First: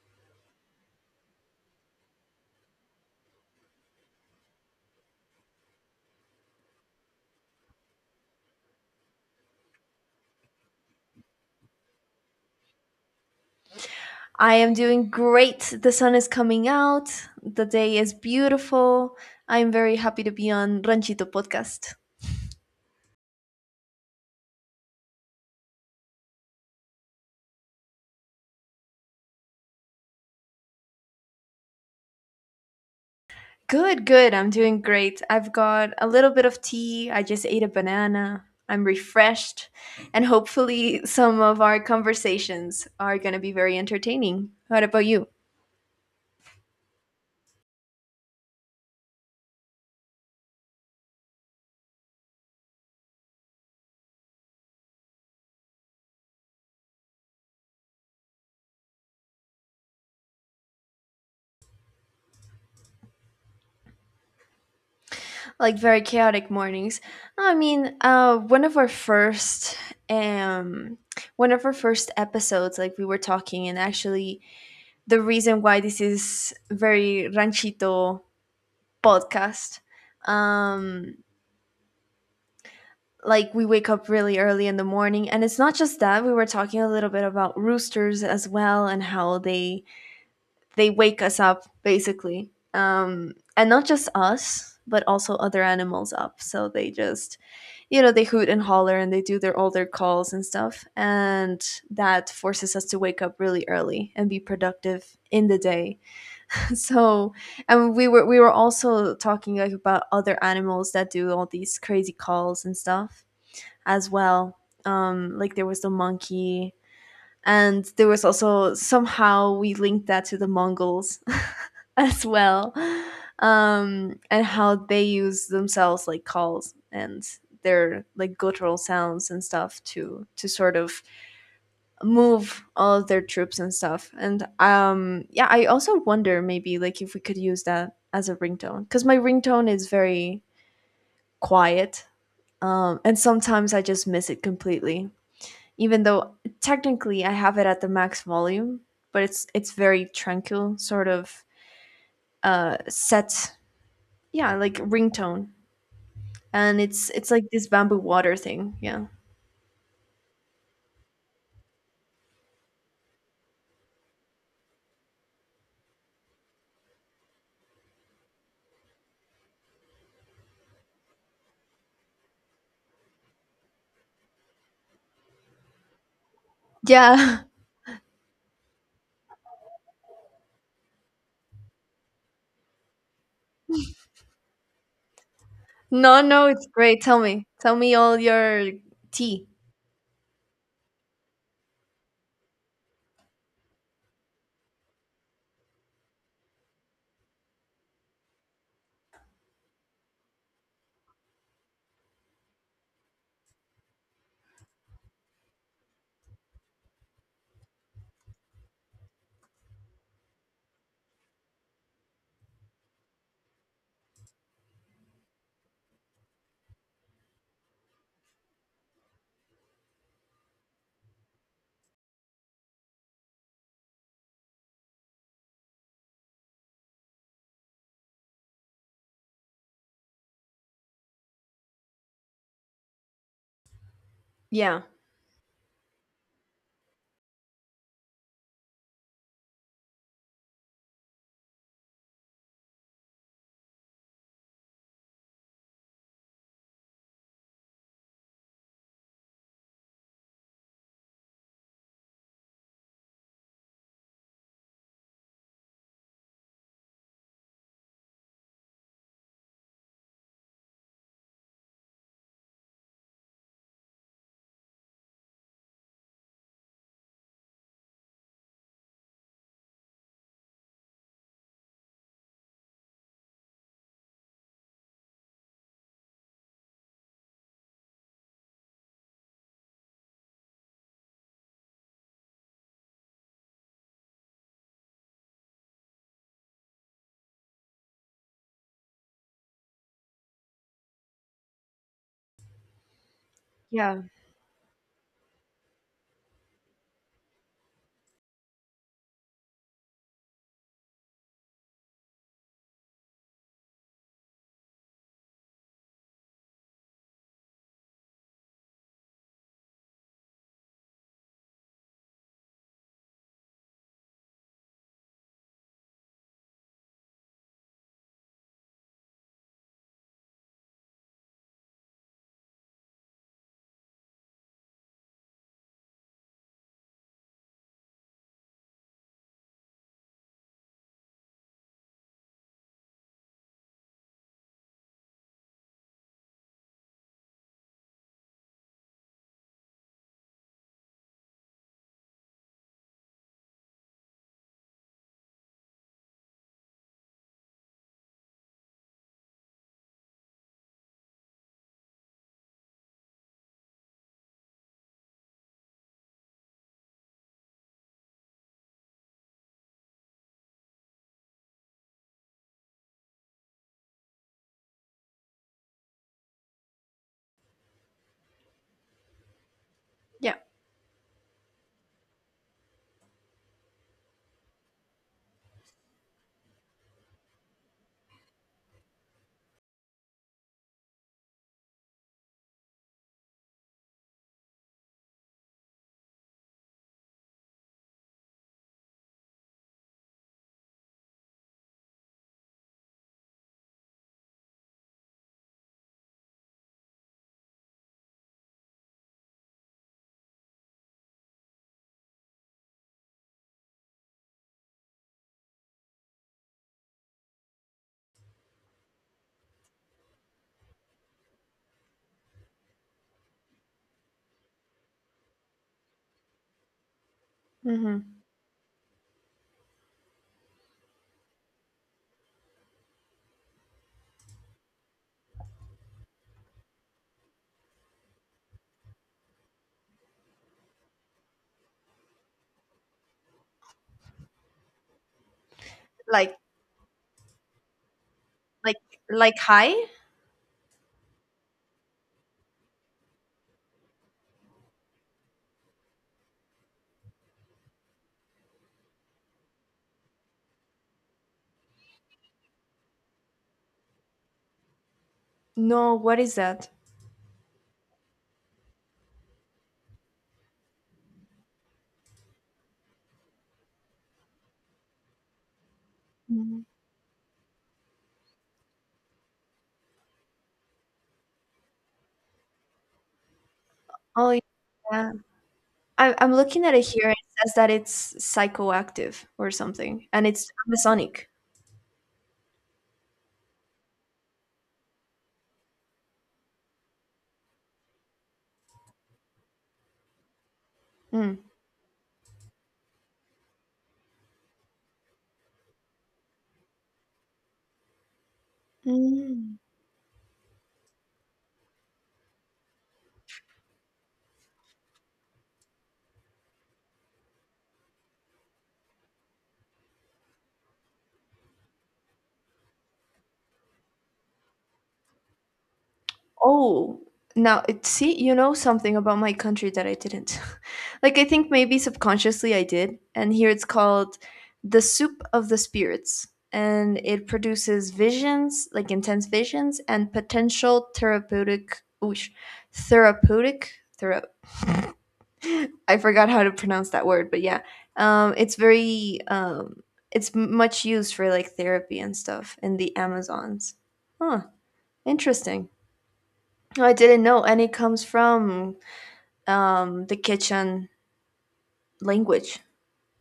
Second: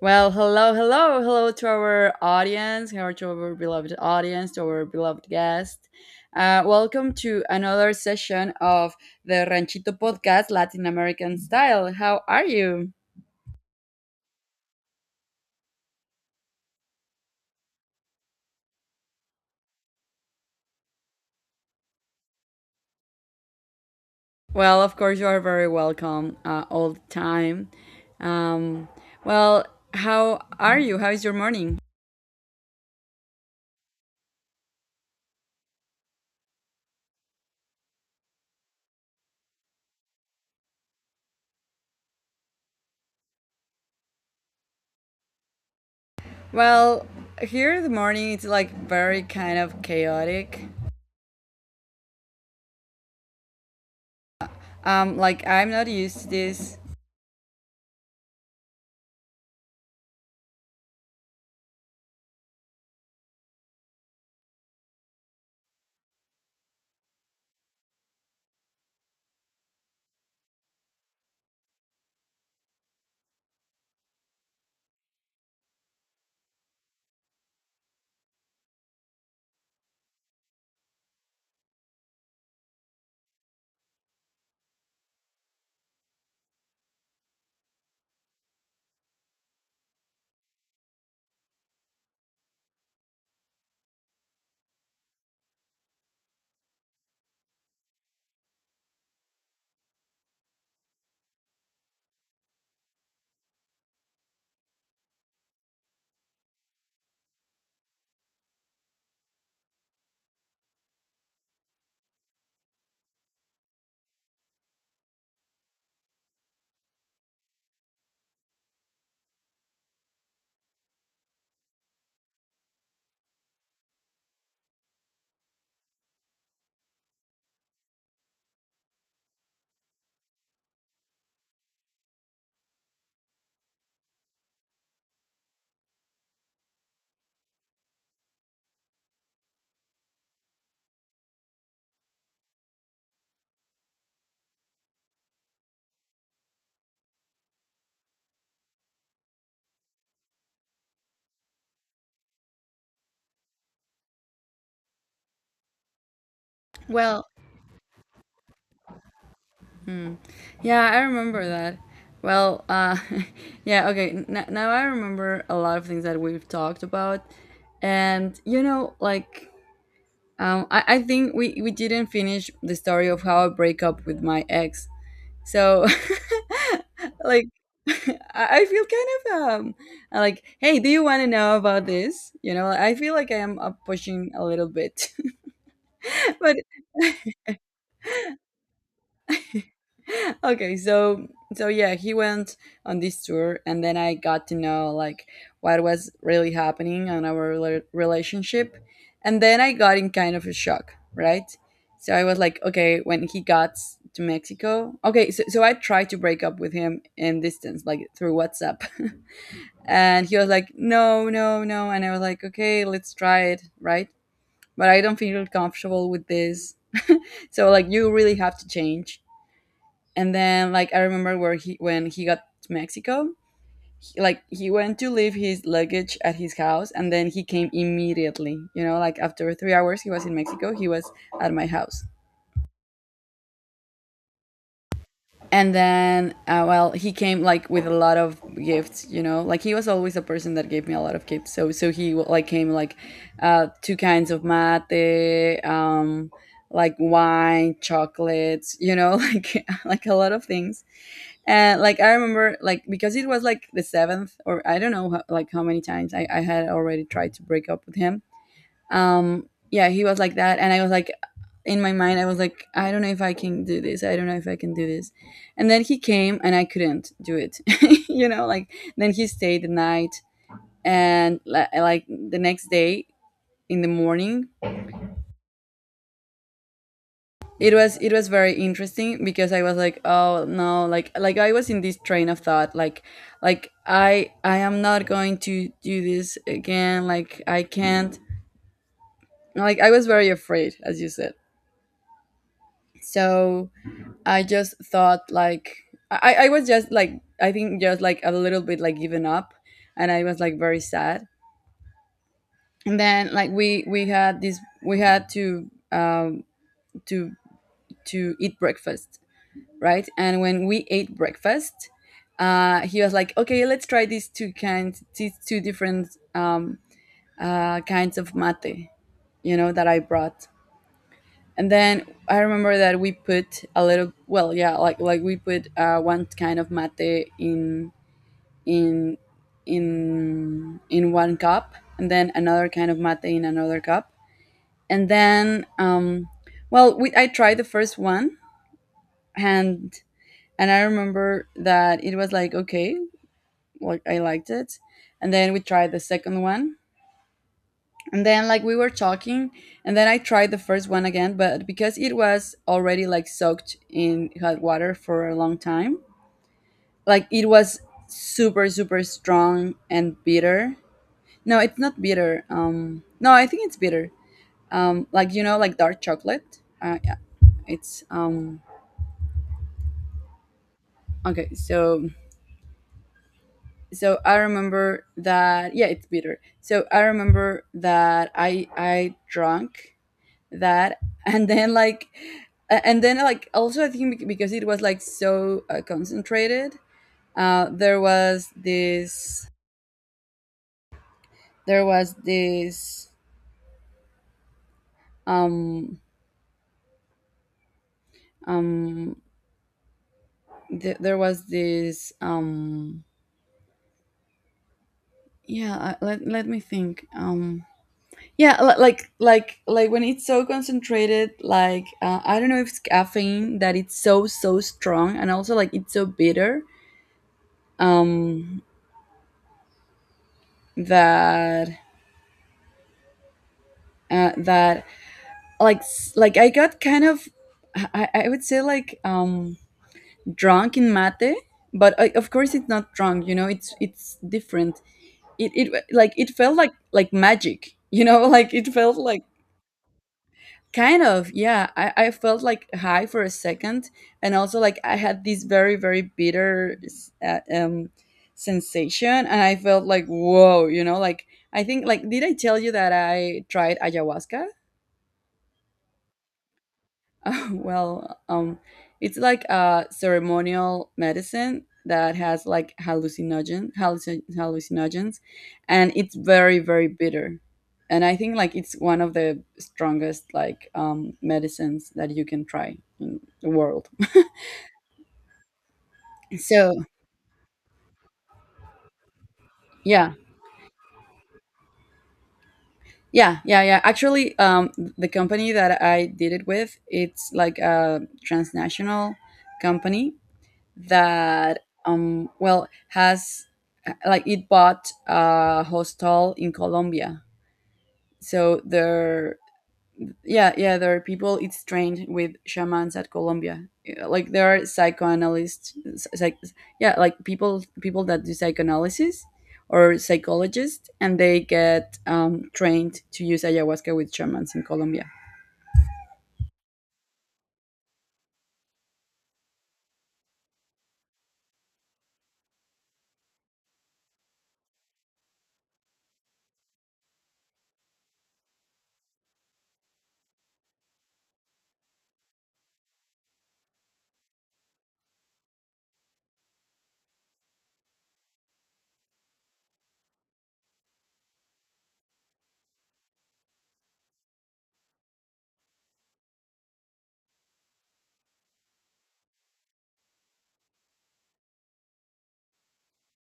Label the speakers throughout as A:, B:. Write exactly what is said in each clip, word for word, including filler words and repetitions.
A: Well, hello, hello, hello to our audience, hello to our beloved audience, to our beloved guest. Uh, welcome to another session of the Ranchito Podcast Latin American Style. How are you?
B: I am doing great. The sun is coming out. The day is beautiful. I'm very happy to be on Ranchito Podcast.
A: Well, of course, you are very welcome uh, all the time. Um, well, how are you? How is your morning?
B: Good, good. I'm doing great. I've got a little bit of tea. I just ate a banana. I'm refreshed. And hopefully, some of our conversations are going to be very entertaining. What about you?
A: Well, here in the morning, it's like very kind of chaotic. Um, like, I'm not used to this.
B: Like, very chaotic mornings. I mean, uh, one of our first um, one of our first episodes, like we were talking, and actually the reason why this is very Ranchito Podcast. Um, like, we wake up really early in the morning, and it's not just that, we were talking a little bit about roosters as well and how they they wake us up basically, um and not just us but also other animals up, so they just you know they hoot and holler, and they do their all their calls and stuff, and that forces us to wake up really early and be productive in the day. So, and we were we were also talking, like, about other animals that do all these crazy calls and stuff as well. Um like, there was the monkey, and there was also somehow we linked that to the Mongols as well. Um and how they use themselves, like, calls and their, like, guttural sounds and stuff, to to sort of move all their troops and stuff. And, um yeah, I also wonder, maybe, like, if we could use that as a ringtone, cuz my ringtone is very quiet. Um and sometimes I just miss it completely. Even though technically I have it at the max volume, but it's it's very tranquil sort of uh set, yeah, like, ringtone. And it's
A: Well,
B: it's like this bamboo water thing, yeah.
A: yeah, I remember that. Well, uh, yeah, okay. N- now I remember a lot of things that we've talked about, and you know, like, um, I, I think we we didn't finish the story of how I break up with my ex. So,
B: Yeah.
A: like, I I feel kind of um, like, hey, do you want to know about this? You know, I feel like I am uh, pushing a little bit,
B: No, no,
A: but
B: it's great. Tell me. Tell me all your tea.
A: okay, so so yeah he went on this tour, and then I got to know like what was really happening on our rela- relationship. And then I got in kind of a shock, right? So I was like, okay, when he got s- to mexico okay so, so I tried to break up with him in distance, like through WhatsApp. And he was like, no, no, no, and I was like, okay, let's try it, right? But I don't feel comfortable with this, so like you really have to change. And then like I remember where he when he got to Mexico, he, like he went to leave his luggage at his house, and then he came immediately, you know, like after three hours he was in Mexico, he was at my house.
B: Yeah.
A: And then uh, well, he came like with a lot of gifts, you know, like he was always a person that gave me a lot of gifts. So so he like came like uh two kinds of mate, um, like wine, chocolates, you know, like like a lot of things. And like I remember, like because it was like the seventh or I don't know how, like how many times I, I had already tried to break up with him. Um, yeah, he was like that, and I was like, in my mind I was like, I don't know if I can do this, I don't know if I can do this. And then he came, and I couldn't do it. You know, like then he stayed the night. And li- like the next day in the morning, it was it was very interesting because I was like, oh no, like like I was in this train of thought, like like i i am not going to do this again, like I can't, like I was very afraid as you said. So
B: Yeah.
A: I just thought like, I, I was just like, I think, just like a little bit like given up, and I was like very sad. And then like we we had this, we had to um to to eat breakfast, right? And when we ate breakfast, uh he was like, "Okay, let's try these two kinds, these two different um uh kinds of mate, you know, that I brought." And then I remember that we put a little, well yeah like like we put uh, one kind of mate in in in in one cup, and then another kind of mate in another cup. And then um well, we I tried the first one. And and I remember that it was like okay, like I liked it. And then we tried the second one, and then like we were talking, and then I tried the first one again, but because it was already like soaked in hot water for a long time, like it was super super strong and bitter. No, it's not bitter, um, no, I think it's bitter. Um, like you know, like dark chocolate, uh, yeah. it's um
B: Yeah.
A: Okay, so so I remember that, yeah, it's bitter. So I remember that i i drank that. And then like a- and then like also I think bec- because it was like so uh, concentrated, uh there was this there was this, um um th- there was this, um yeah I- let, let me think. Um yeah li- like like like when it's so concentrated, like uh, I don't know if it's caffeine that it's so so strong, and also like it's so bitter.
B: Hmm.
A: um that uh, that, like s- like I got kind of, I, I would say like, um, drunk in mate. But I, of course, it's not drunk, you know, it's it's different. It, it like it
B: Like
A: felt like like magic, you know. Like it
B: like
A: felt like,
B: like high.
A: kind of, yeah, I, I felt like high for a second. And also like I had this very very bitter uh, um sensation, and I felt like, whoa, you know, like, I think like, did I tell you that I tried ayahuasca?
B: No, what is that?
A: Well, um, it's like a ceremonial medicine that has like hallucinogen, hallucin- hallucinogens, and it's very
B: Mhm.
A: very bitter. And I think like it's one of the strongest like, um, medicines that you can try in the world.
B: Oh, yeah. I, I'm looking at
A: So
B: it here. It says that it's psychoactive or something,
A: yeah,
B: and it's Masonic.
A: yeah, yeah, yeah. Actually, um, the company that I did it with, it's like a transnational company,
B: Mm.
A: that um, well, has like, it bought a hostel in Colombia. So there,
B: Mm.
A: yeah, yeah, there are people. It's trained with shamans at Colombia. Yeah, like there are psychoanalysts, psych, yeah, like people people that do psychoanalysis or psychologists, and they get, um, trained to use ayahuasca with shamans in Colombia.
B: Oh, now it see, you know something about my country that I didn't. Like, I think maybe subconsciously I did, and here it's called the soup of the spirits, and it produces visions, like, intense visions, and potential therapeutic, oosh, therapeutic, thera- I forgot how to pronounce that word, but yeah, um, it's very, um, it's much used for like therapy and stuff in the Amazons. Huh, interesting. I didn't know, and it comes from, um, the Quechan language.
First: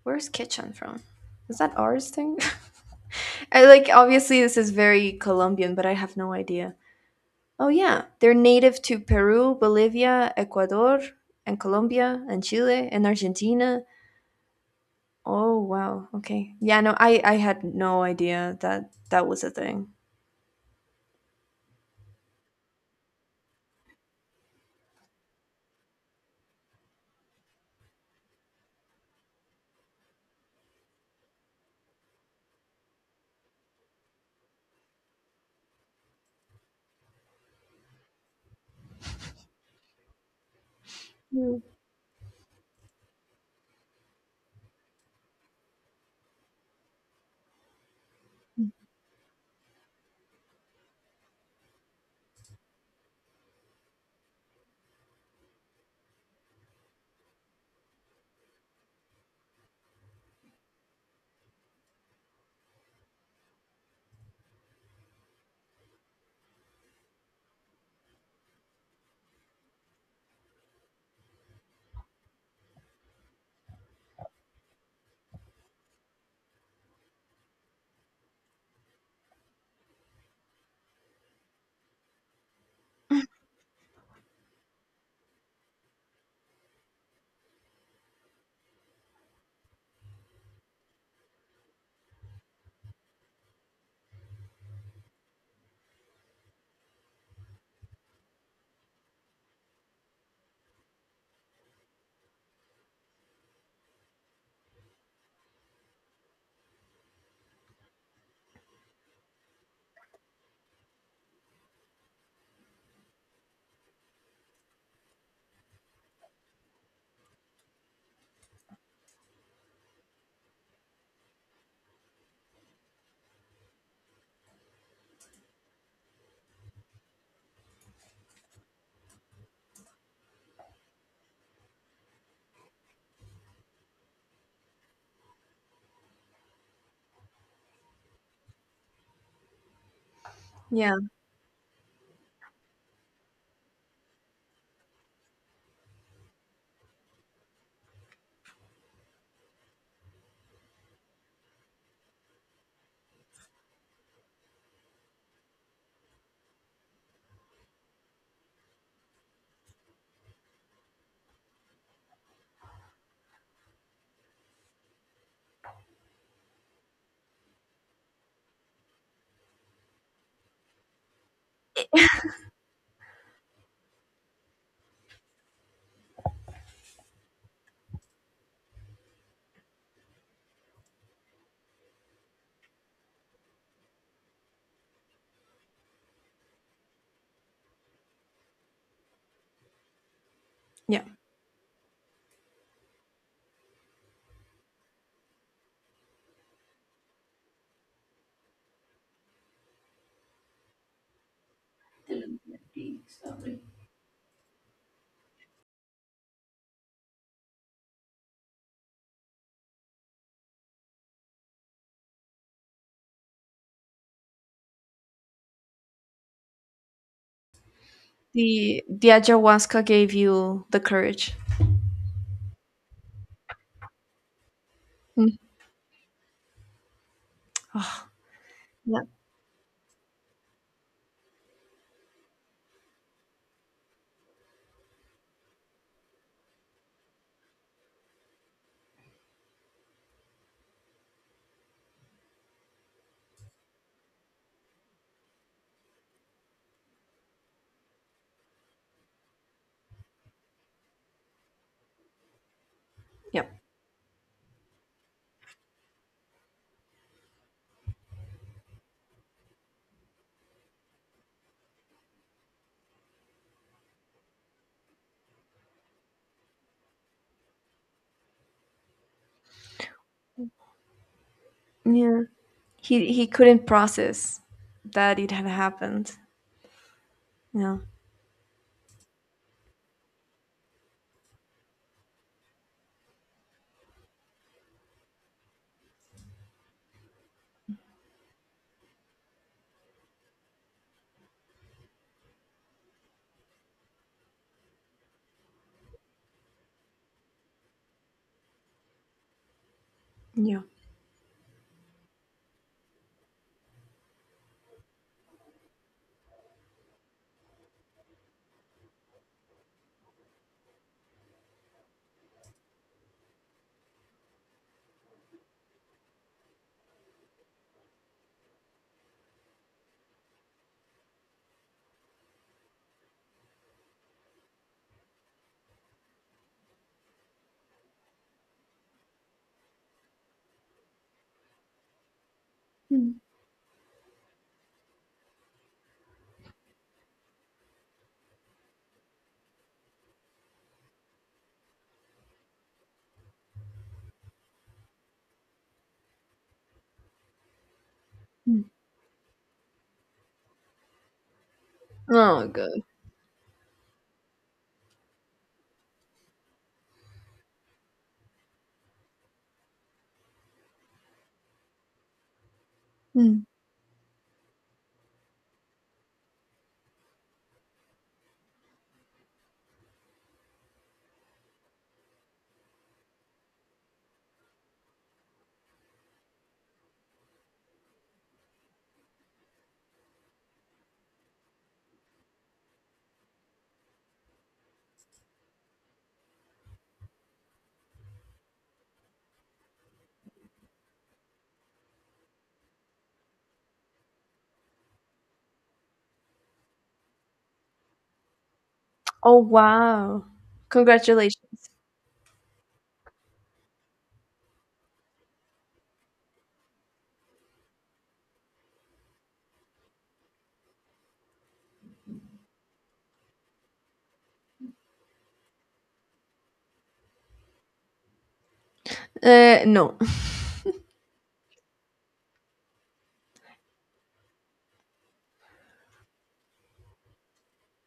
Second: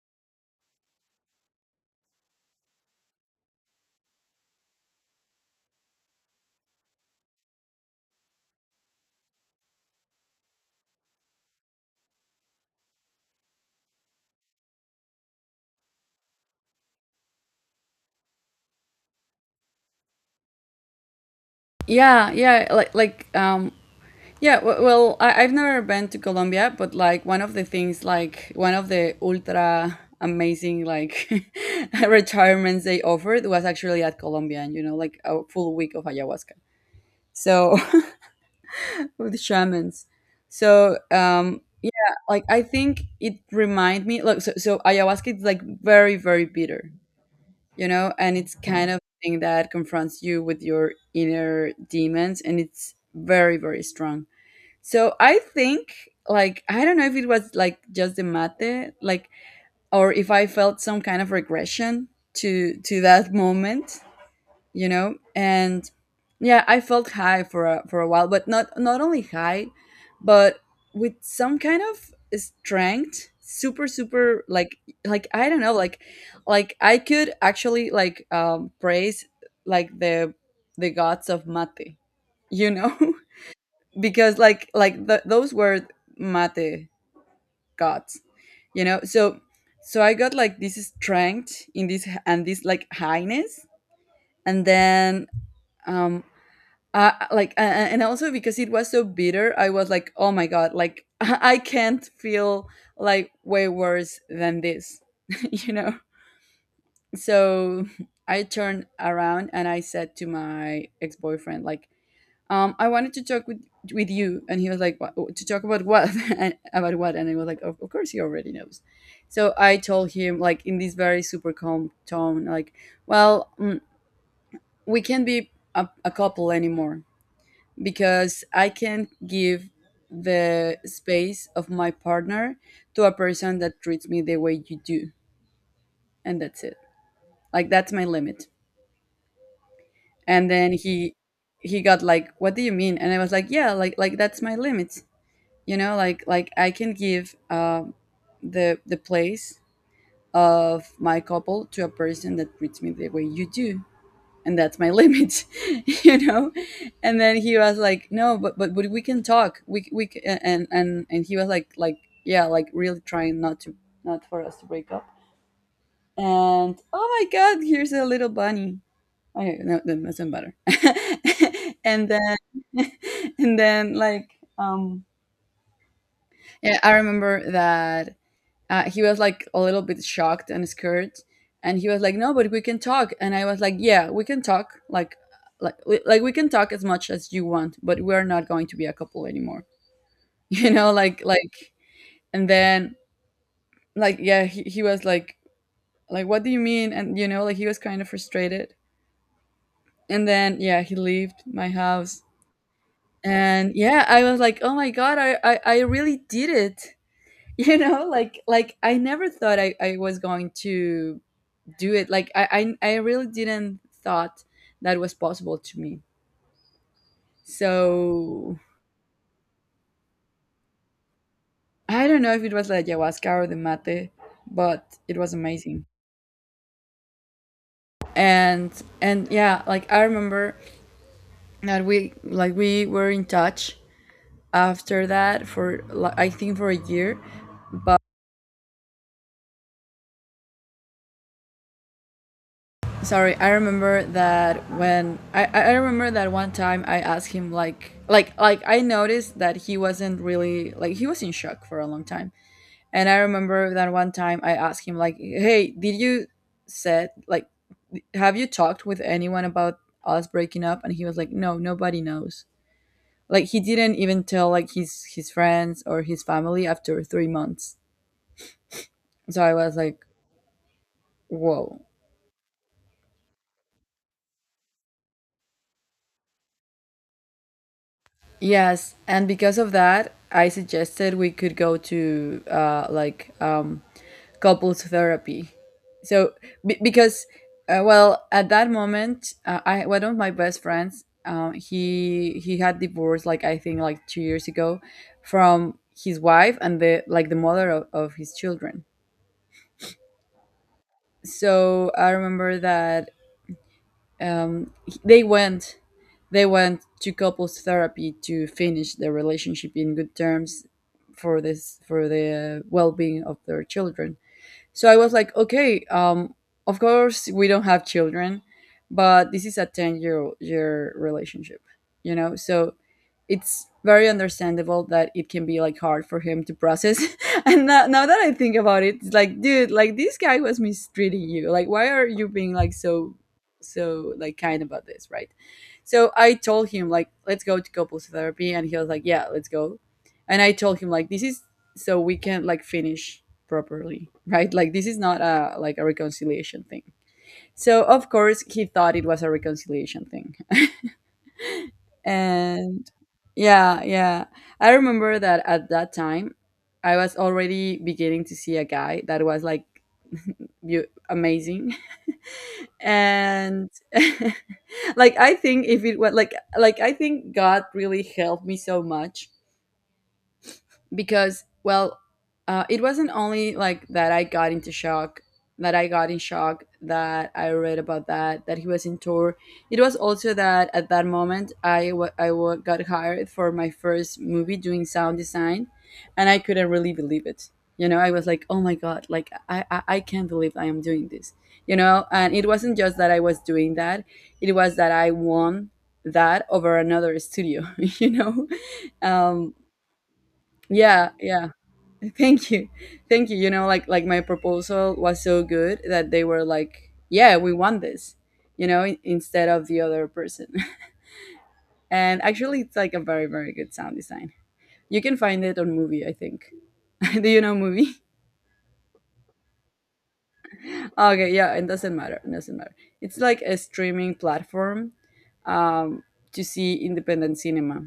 B: Where's Quechan from? Is that ours thing? I like obviously this is very Colombian, but I have no idea. Oh yeah, they're native to Peru, Bolivia, Ecuador, and Colombia, and Chile, and Argentina. Oh wow, okay, yeah, no, I I had no idea that that was a thing.
A: Yeah, yeah, like like um, Yeah, w- well, I- I've never been to Colombia, but like one of the things, like one of the ultra amazing like retirements they offered was actually at Colombia, and you know, like a full week of ayahuasca. So with shamans. So um,
B: Mm.
A: yeah, like I think it remind me. Look, so, so ayahuasca is like very very bitter, you know, and it's kind of thing that confronts you with your inner demons, and it's very very strong. So I think like, I don't know if it was like just the mate, like, or if I felt some kind of regression to to that moment, you know? And yeah, I felt high for a for a while, but not not only high, but with some kind of strength, super super like like I don't know, like like I could actually like, um, praise like the the gods of mate, you know? Because like like th- those were mate gods, you know. So so I got like this strength in this and this like highness. And then um uh, like, a- a- and also because it was so bitter, I was like, oh my god, like I can't feel like way worse than this. You know, so I turned around and I said to my ex-boyfriend like, um, I wanted to talk with with you. And he was like, what, to talk about what, and about what? And I was like, of, of course he already knows. So I told him like in this very super calm tone, like, well, mm, we can't be a, a couple anymore, because I can't give the space of my partner to a person that treats me the way you do, and that's it. Like, that's my limit. And then
B: Yeah,
A: he he got like, what do you mean? And I was like, yeah, like like that's my limit. You know like like i can give um the the place of my couple to a person that treats me the way you do, and that's my limit. you know and then he was like, no, but but, but we can talk, we c- we c- and and and he was like, like yeah, like really trying not to not for us to break up. And oh my god, here's a little bunny. Okay, no, that doesn't matter. And then and then like um yeah, I remember that. Uh, he was like a little bit shocked and scared, and he was like, no, but we can talk. And I was like, yeah, we can talk, like like we- like we can talk as much as you want, but we're not going to be a couple anymore. you know
B: yeah.
A: like like and then like yeah, he, he was like, like what do you mean? And you know, like, he was kind of frustrated. And then, yeah, he left my house. And yeah, I was like, oh my god, i i, I really did it. you know like like i never thought I, I was going to do it. Like I, I i really didn't thought that was possible to me. So
B: The the ayahuasca gave you the courage.
A: I don't know if it was like ayahuasca or the mate, but it
B: Mm.
A: was amazing.
B: Oh,
A: and
B: yeah,
A: and yeah, like, I remember that we, like, we were in touch after that for li- I think for a year. Sorry, I remember that when i I remember that one time I asked him, like, like like I noticed that he wasn't really, like, he was in shock for a long time. And I
B: yeah,
A: remember that one time I asked him, like, "Hey, did you said like have you talked with anyone about us breaking up?" And he was like, "No, nobody knows." Like, he didn't even tell, like, his his friends or his family after three months. So I was like, "Whoa."
B: yeah. he he couldn't process that it had happened. Yeah.
A: Yes, and because of that, I suggested we could go to uh like um couples therapy. So be- because uh, well, at that moment, uh, I, one of my best friends, um, he he had divorced, like, I think, like, two years ago, from his wife and the, like, the mother of, of his children.
B: Yeah.
A: So I remember that um, he- they went, they went to couples therapy to finish their relationship in good terms for this, for the well-being of their children. So I was like, okay, um, of course we don't have children, but this is a ten year year relationship, you know? So it's very understandable that it can be like hard for him to process. And now, now that I think about it, it's like, dude, like, this guy was mistreating you. Like, why are you being, like, so,
B: Mm,
A: so, like, kind about this, right? So I told him, like, let's go to couples therapy, and he was like, yeah, let's go. And I told him, like, this is so we can, like, finish properly, right? Like, this is not a, like, a reconciliation thing. So of course
B: mm.
A: he thought it was a reconciliation thing.
B: Oh good.
A: And yeah, yeah, I remember that at that time I was already beginning to see a guy that was like, you amazing.
B: Mm.
A: And like, I think if it was like like I think god really helped me so much because, well, uh, it wasn't only like that I got into shock, that I got in shock, that I read about that, that he was in tour. It was also that at that moment I wa- I wa- got hired for my first movie doing sound design, and I couldn't really believe it. You know, I was like, oh my god, like, i i, I can't believe I am doing this. You know, and it wasn't just that I was doing that, it was that I won that over another studio. You know.
B: Oh
A: um
B: wow.
A: yeah, yeah.
B: Congratulations.
A: Thank you, thank you. You know, like, like my proposal was so good that they were like, yeah, we want this. You know, in- instead of the other person. And actually, it's like a very, very good sound design. You can find it on movie, I think. Do you know movie?
B: Uh no.
A: Okay, yeah, it doesn't matter, it doesn't matter. It's like a streaming platform, um, to see independent cinema.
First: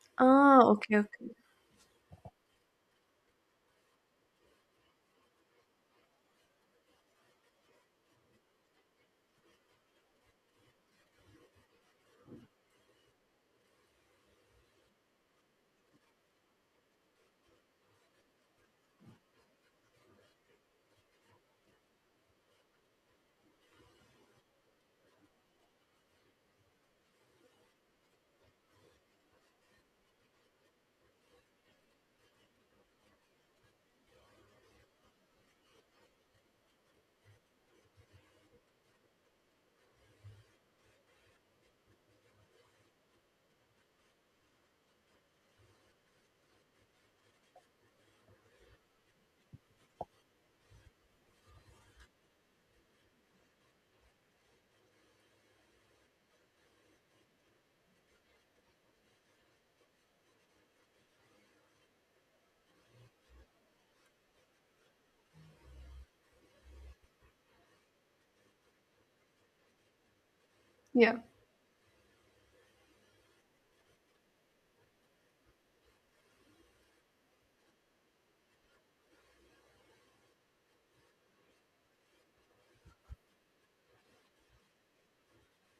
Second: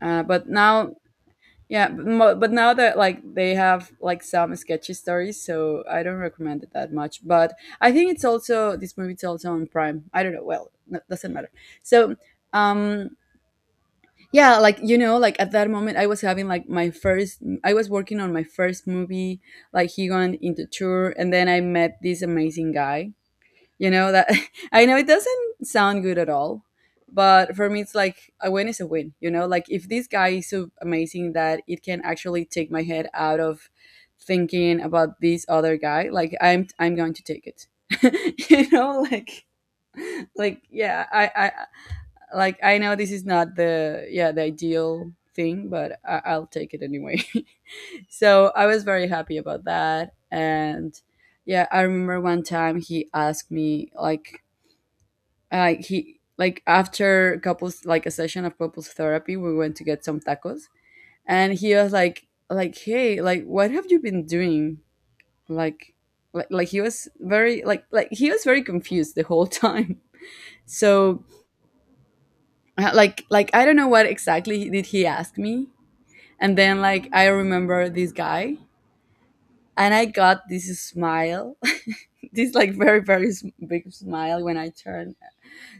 A: uh, But
B: Oh,
A: now,
B: okay, okay.
A: yeah, but, mo- but now that, like, they have like some sketchy stories, so I don't recommend it that much. But I think it's also, this movie's also on Prime. I don't know. Well, no, doesn't matter. So, um, yeah, like, you know, like, at that moment, I was having like my first. I was working on my first movie, like, he went into tour, and then I met this amazing guy. You know, that I know it doesn't sound good at all, but for me it's like a win is a win. You know, like, if this guy is so amazing that it can actually take my head out of thinking about this other guy, like, i'm i'm going to take it. You know, like like yeah I I like, I know this is not the, yeah, the ideal thing, but I, I'll take it anyway. So I was very happy about that. And yeah, I remember one time he asked me, like, uh, he, like, after couples, like, a session of couples therapy, we went to get some tacos. And he was like, like hey, like, what have you been doing? Like, like, like he was very, like like he was very confused the whole time.
B: Yeah.
A: So uh, like, like I don't know what exactly did he ask me. And then, like, I remember this guy, and I got this smile, this like very, very s- big smile when I turned,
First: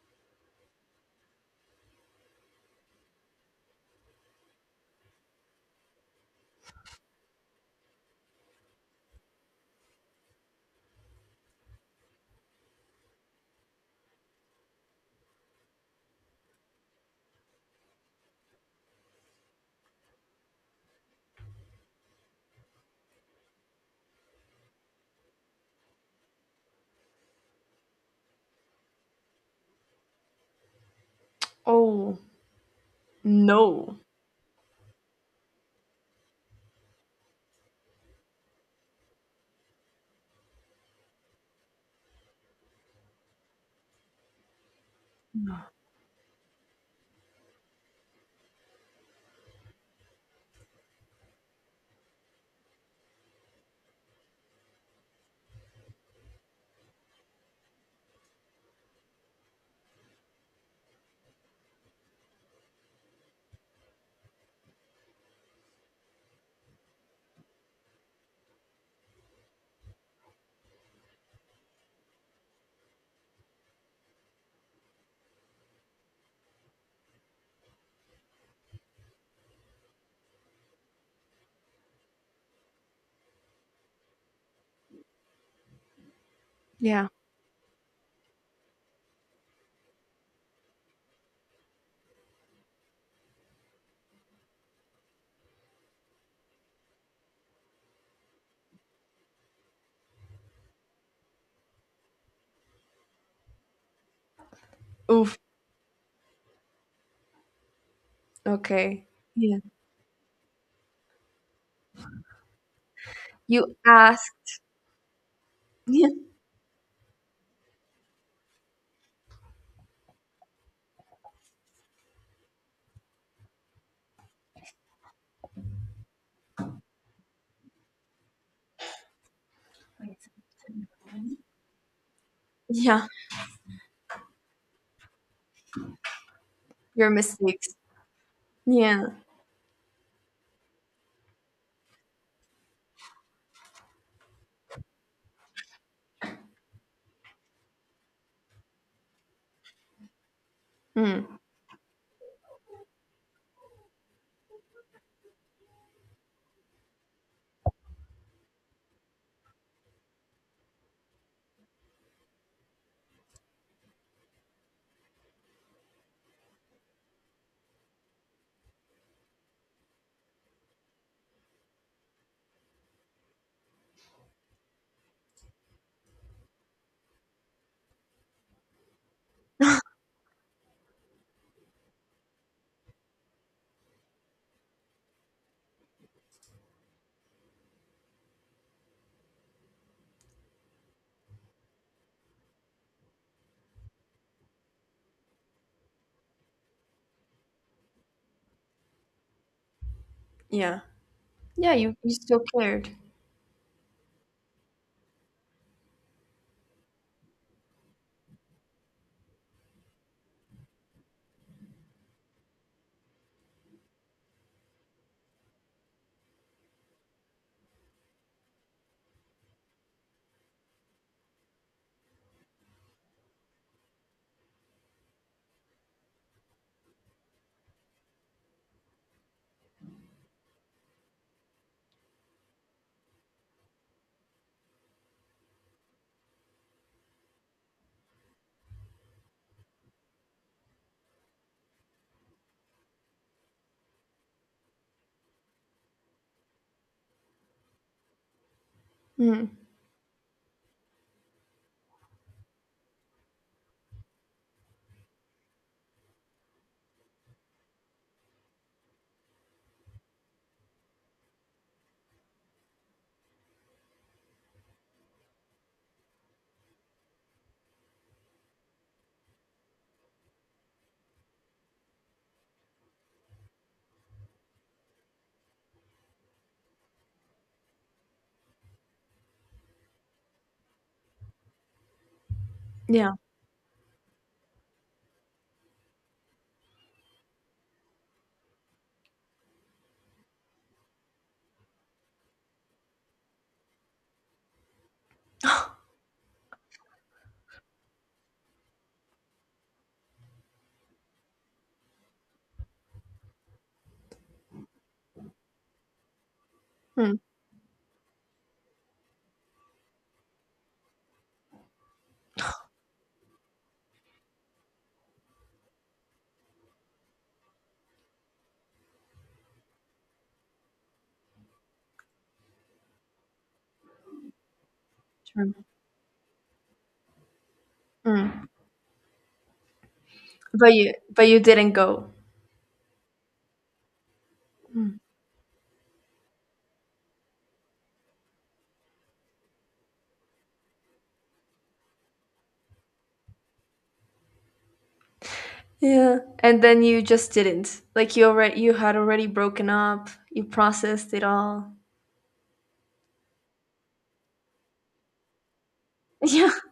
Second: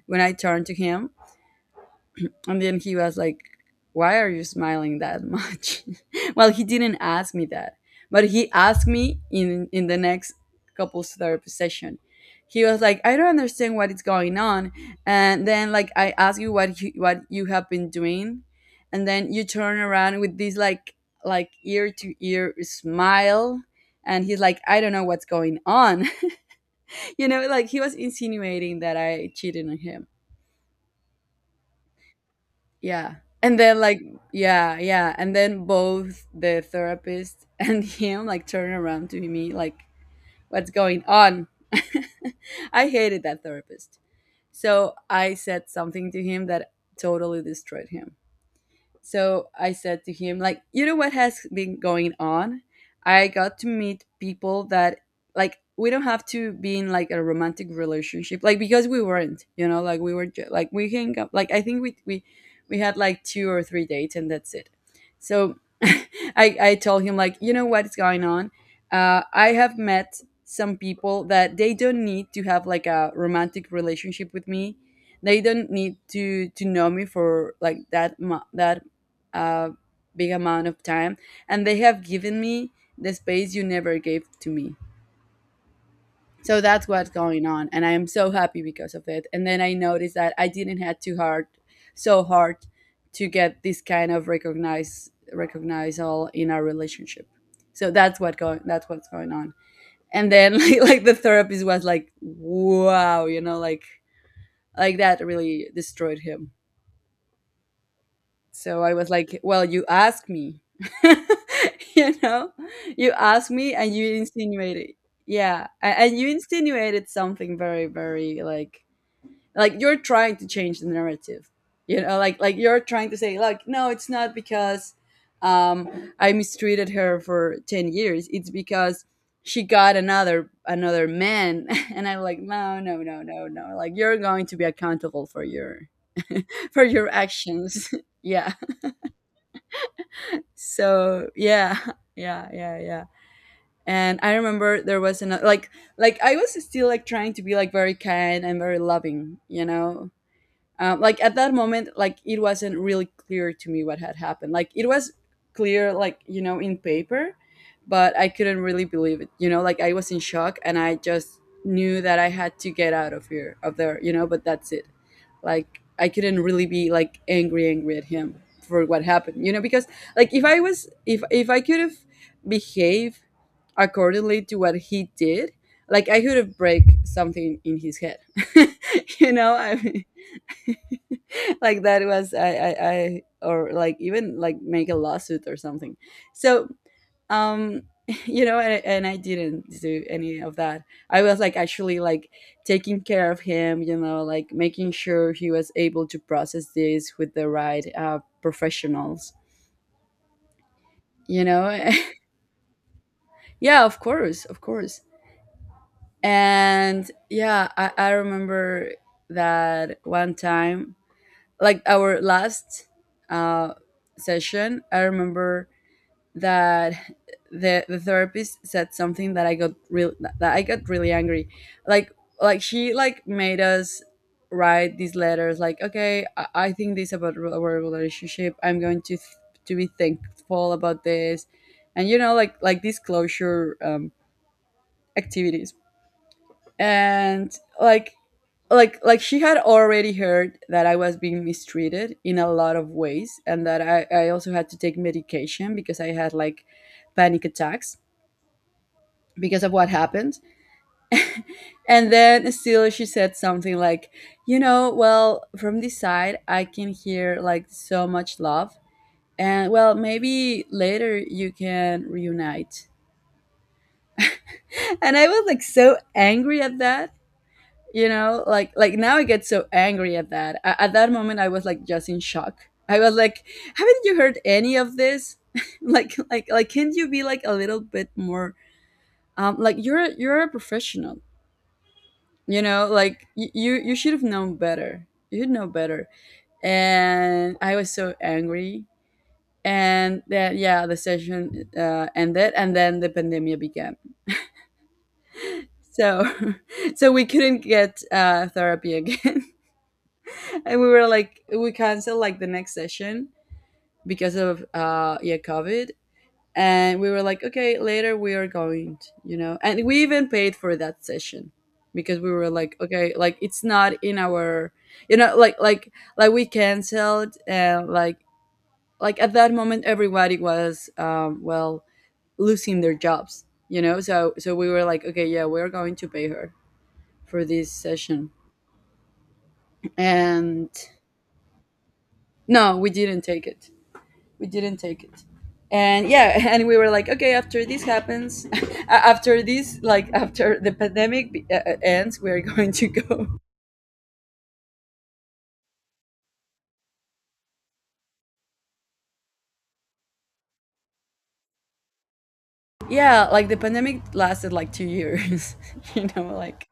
A: when i turned to him. And then he was like, why are you smiling that much? Well, he didn't ask me that, but he asked me in, in the next couples therapy session. He was like, I don't understand what is going on. And then, like, I ask you what you, what you have been doing. And then you turn around with this, like, like ear to ear smile. And he's like, I don't know what's going on. You know, like, he was insinuating that I cheated on him.
B: Oh
A: Yeah. And then, like,
B: no.
A: yeah, yeah. And then both the therapist and him, like, turn around to me, like, what's going on? I hated that therapist. So I said something to him that totally destroyed him. So I said to him, like, you know what has been going on? I got to meet people that, like, we don't have to be in like a romantic relationship, like, because we weren't, you know, like, we were ju- like we hang up, like, I think we we we had like two or three dates and that's it. So I I told him, like, you know what's going on? Uh, I have met some people that they don't need to have like a romantic relationship with me. They don't need to to know me for, like, that mu- that a big amount of time. And they have given me the space you never gave to me. So that's
B: Yeah.
A: what's going on, and I am so happy because of it. And then I noticed that I didn't have too hard, so hard, to get this kind of recognize recognizal in our relationship. So that's what going that's what's going on. And then like, like the therapist was like, wow. You know, like, like that
B: Oof.
A: really destroyed him. So I
B: Okay.
A: was like,
B: Yeah.
A: well, you asked me. You know, you asked me
B: You
A: and you
B: ask,
A: insinuated. Yeah. a-
B: yeah.
A: And you insinuated something very, very like, like you're trying to change the narrative. You know, like, like you're trying to say, like, no, it's not because um, I mistreated her for ten years. It's because she got another another man. And I'm like, no, no,
B: Yeah.
A: no, no, no. Like, you're going to be accountable for your for your
B: Your mistakes.
A: actions. Yeah.
B: Yeah.
A: So yeah, yeah, yeah, yeah. And I remember there was another, like, like I was still, like, trying to be like very kind and very loving. You know, um, like,
B: Mm.
A: at that moment, like, it wasn't really clear to me what had happened. Like, it was clear, like, you know, in paper, but I couldn't really believe it. You know, like, I was in shock, and I just knew that I had to get out of here, of there. You know, but that's it. Like, I couldn't really be like angry angry at him for what happened. You know, because, like, if I was, if if I could have behaved accordingly to what he did, like, I could have break something in his head. You know, I mean. Like, that was I, I I, or, like, even, like, make a lawsuit or something. So um you know. And, and I didn't do any of that. I was like actually like taking care of him, you know, like making sure he was able to process this with the right uh, professionals.
B: Yeah.
A: You
B: Yeah,
A: know.
B: you, you still cared.
A: Yeah, of course, of course. And yeah, I, I remember that one time, like, our last uh, session, I remember that the the therapist said something that I got real that I got really angry. Like like she, like, made us write these letters. Like, okay, I, I think this about re- our relationship. I'm going to th- To be thankful about this, and you know like like these closure um, activities. And like like like she had already heard that I was being mistreated in a lot of ways, and that i, I also had to take medication because I had like panic attacks
B: Mm.
A: because of what happened. And then still she said something like, you know, well, from this side I can hear like so much love and well maybe later you can reunite. And I was like so angry at that. You know, like like now I get so angry at that. A- at that moment I was like just in shock. I was like, haven't you heard any of this? like like like can't you be like a little bit more, um like you're you're a professional. You know,
B: Yeah.
A: like y- you you should have known better. You know better. And I was so angry, and then yeah, the session uh, ended, and then the pandemic began. So so we couldn't get uh, therapy again, and we were like we canceled like the next session because of uh yeah, COVID. And we
B: Mm.
A: were like, okay, later we are going to, you know. And we even paid for that session because we were like, okay, like it's not in our, you know, like like like we canceled. And like like at that moment everybody was um well losing their jobs, you know, so so we were like, okay, yeah,
B: True.
A: we're going to pay her for this session.
B: Mm.
A: And
B: But you but you didn't go.
A: no, we didn't take it. We didn't
B: Mm.
A: take it. And yeah, and we were like, okay, after this happens, a- after this, like after the pandemic be- uh, uh, ends we're going to go.
B: Yeah. And then you just didn't. Like, you already you had already broken up, you processed it all.
A: Yeah, like the pandemic lasted like two years. You know,
B: Yeah.
A: like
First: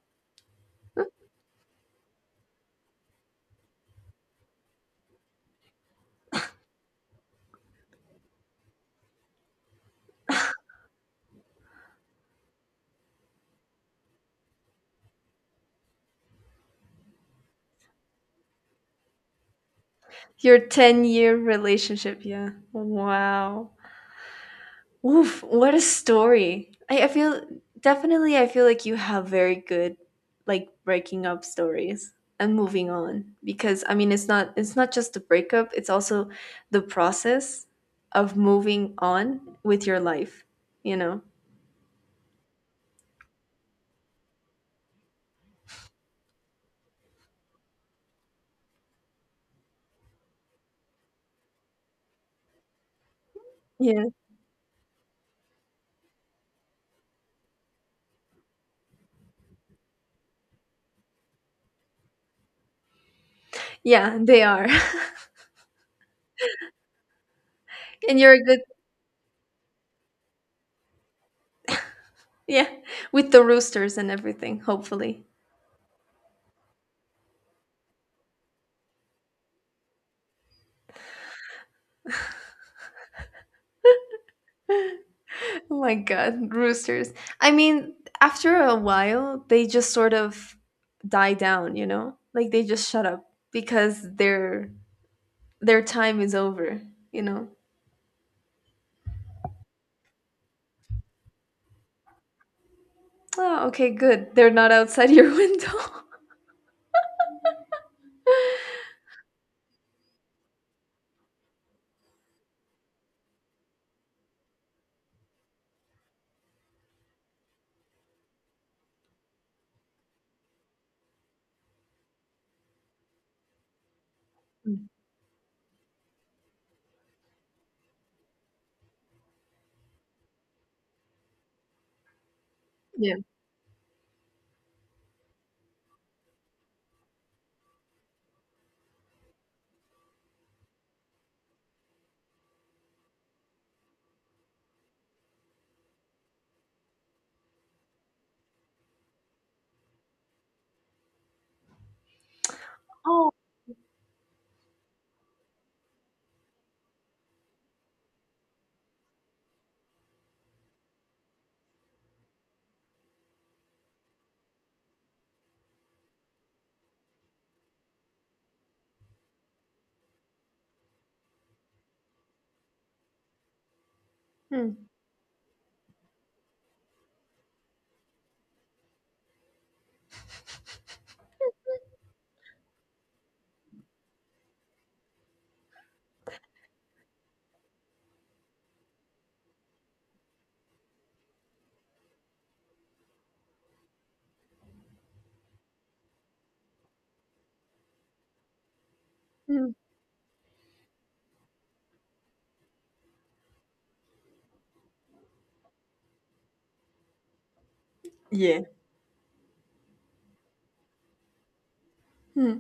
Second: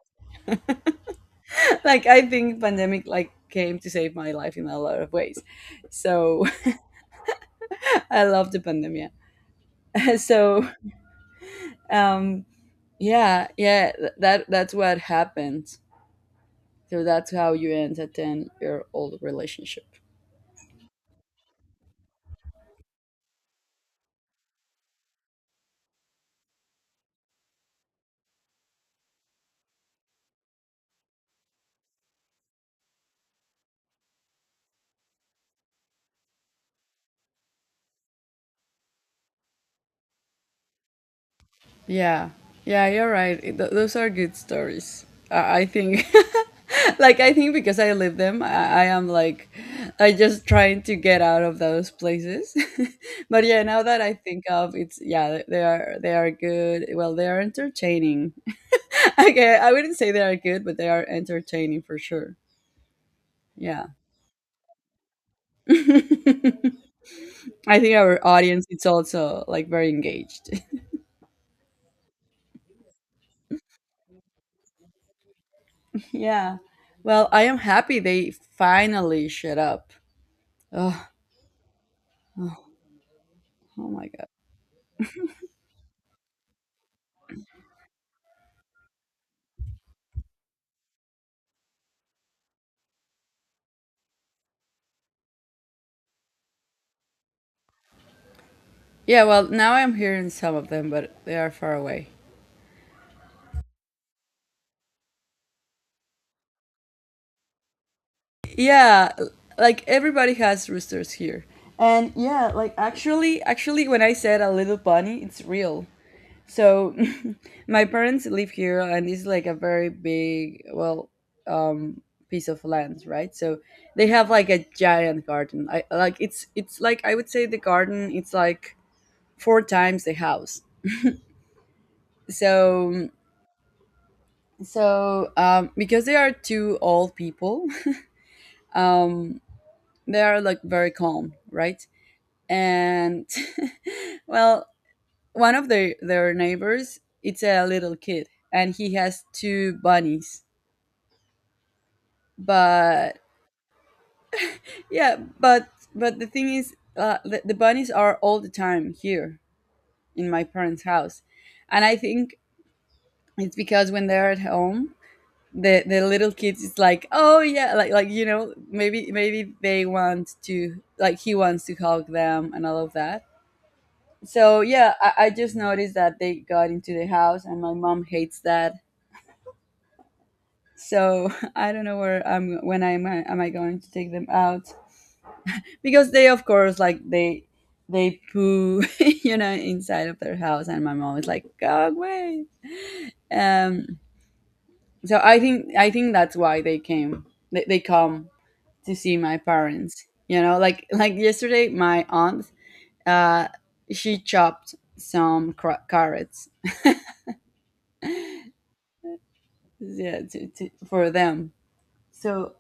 A: like I think pandemic like came to save my life in a lot of ways. So I love the pandemic. So, um, yeah, yeah, th- that that's what happened. So that's how you end a ten year old relationship.
B: Your ten-year relationship, yeah. Wow. Oof, what a story. I, I feel definitely I feel like you have very good, like, breaking up stories, and moving on, because I mean, it's not it's not just the breakup, it's also the process of moving on with your life, you know.
A: Yeah, yeah, you're right. It, th- those are good stories. I, I think, like, I think because I live them, I, I am like, I just trying to get out of those places. But yeah, now that
B: Yeah.
A: I think of it's yeah, they are they are good. Well, they are entertaining. Okay, I wouldn't say they are good, but they are entertaining for sure. Yeah.
B: Yeah, they are.
A: I think
B: And
A: our
B: you're a good.
A: audience is also like very engaged.
B: Yeah, with the roosters and everything, hopefully.
A: Yeah. Well, I am happy they finally shut up. Ugh, oh oh my god.
B: Oh my god, roosters. I mean, after a while, they just sort of die down, you know? Like, they just shut up because their their time is over, you know?
A: Yeah, well, now I'm hearing some of them, but they are far away.
B: Oh, okay, good. They're not outside your window.
A: Yeah, like everybody has roosters here. And yeah, like actually, actually, when I said a little bunny, it's real. So my parents live here, and it's like a very big, well, um, piece of land, right? So they have like a
B: Mm,
A: giant garden. I like it's it's like I would say the garden. It's like four times the house. So
B: yeah.
A: so, um, because they are two old people, um, they are like very calm, right? And well, one of their their neighbors, it's a little kid, and he has two bunnies. But
B: Oh.
A: yeah, but but the thing is, uh, the, the bunnies are all the time here in my parents' house, and I think it's because when they're at home, the the little kids is like, oh yeah, like like you know, maybe maybe they want to like, he wants to hug them and all of that. So
B: Mm,
A: yeah, i, I just noticed that they got into the house, and my mom hates that. So I don't know where I'm when I'm am I going to take them out, because they of course like they they poo you know inside of their house, and my mom is like, go away. Um, so i think i think that's why they came, they, they come to see my
B: mm.
A: parents. You know, like like yesterday, my aunt, uh, she chopped some cra- carrots,
B: Yeah.
A: yeah, to, to, for them. So
B: Mm.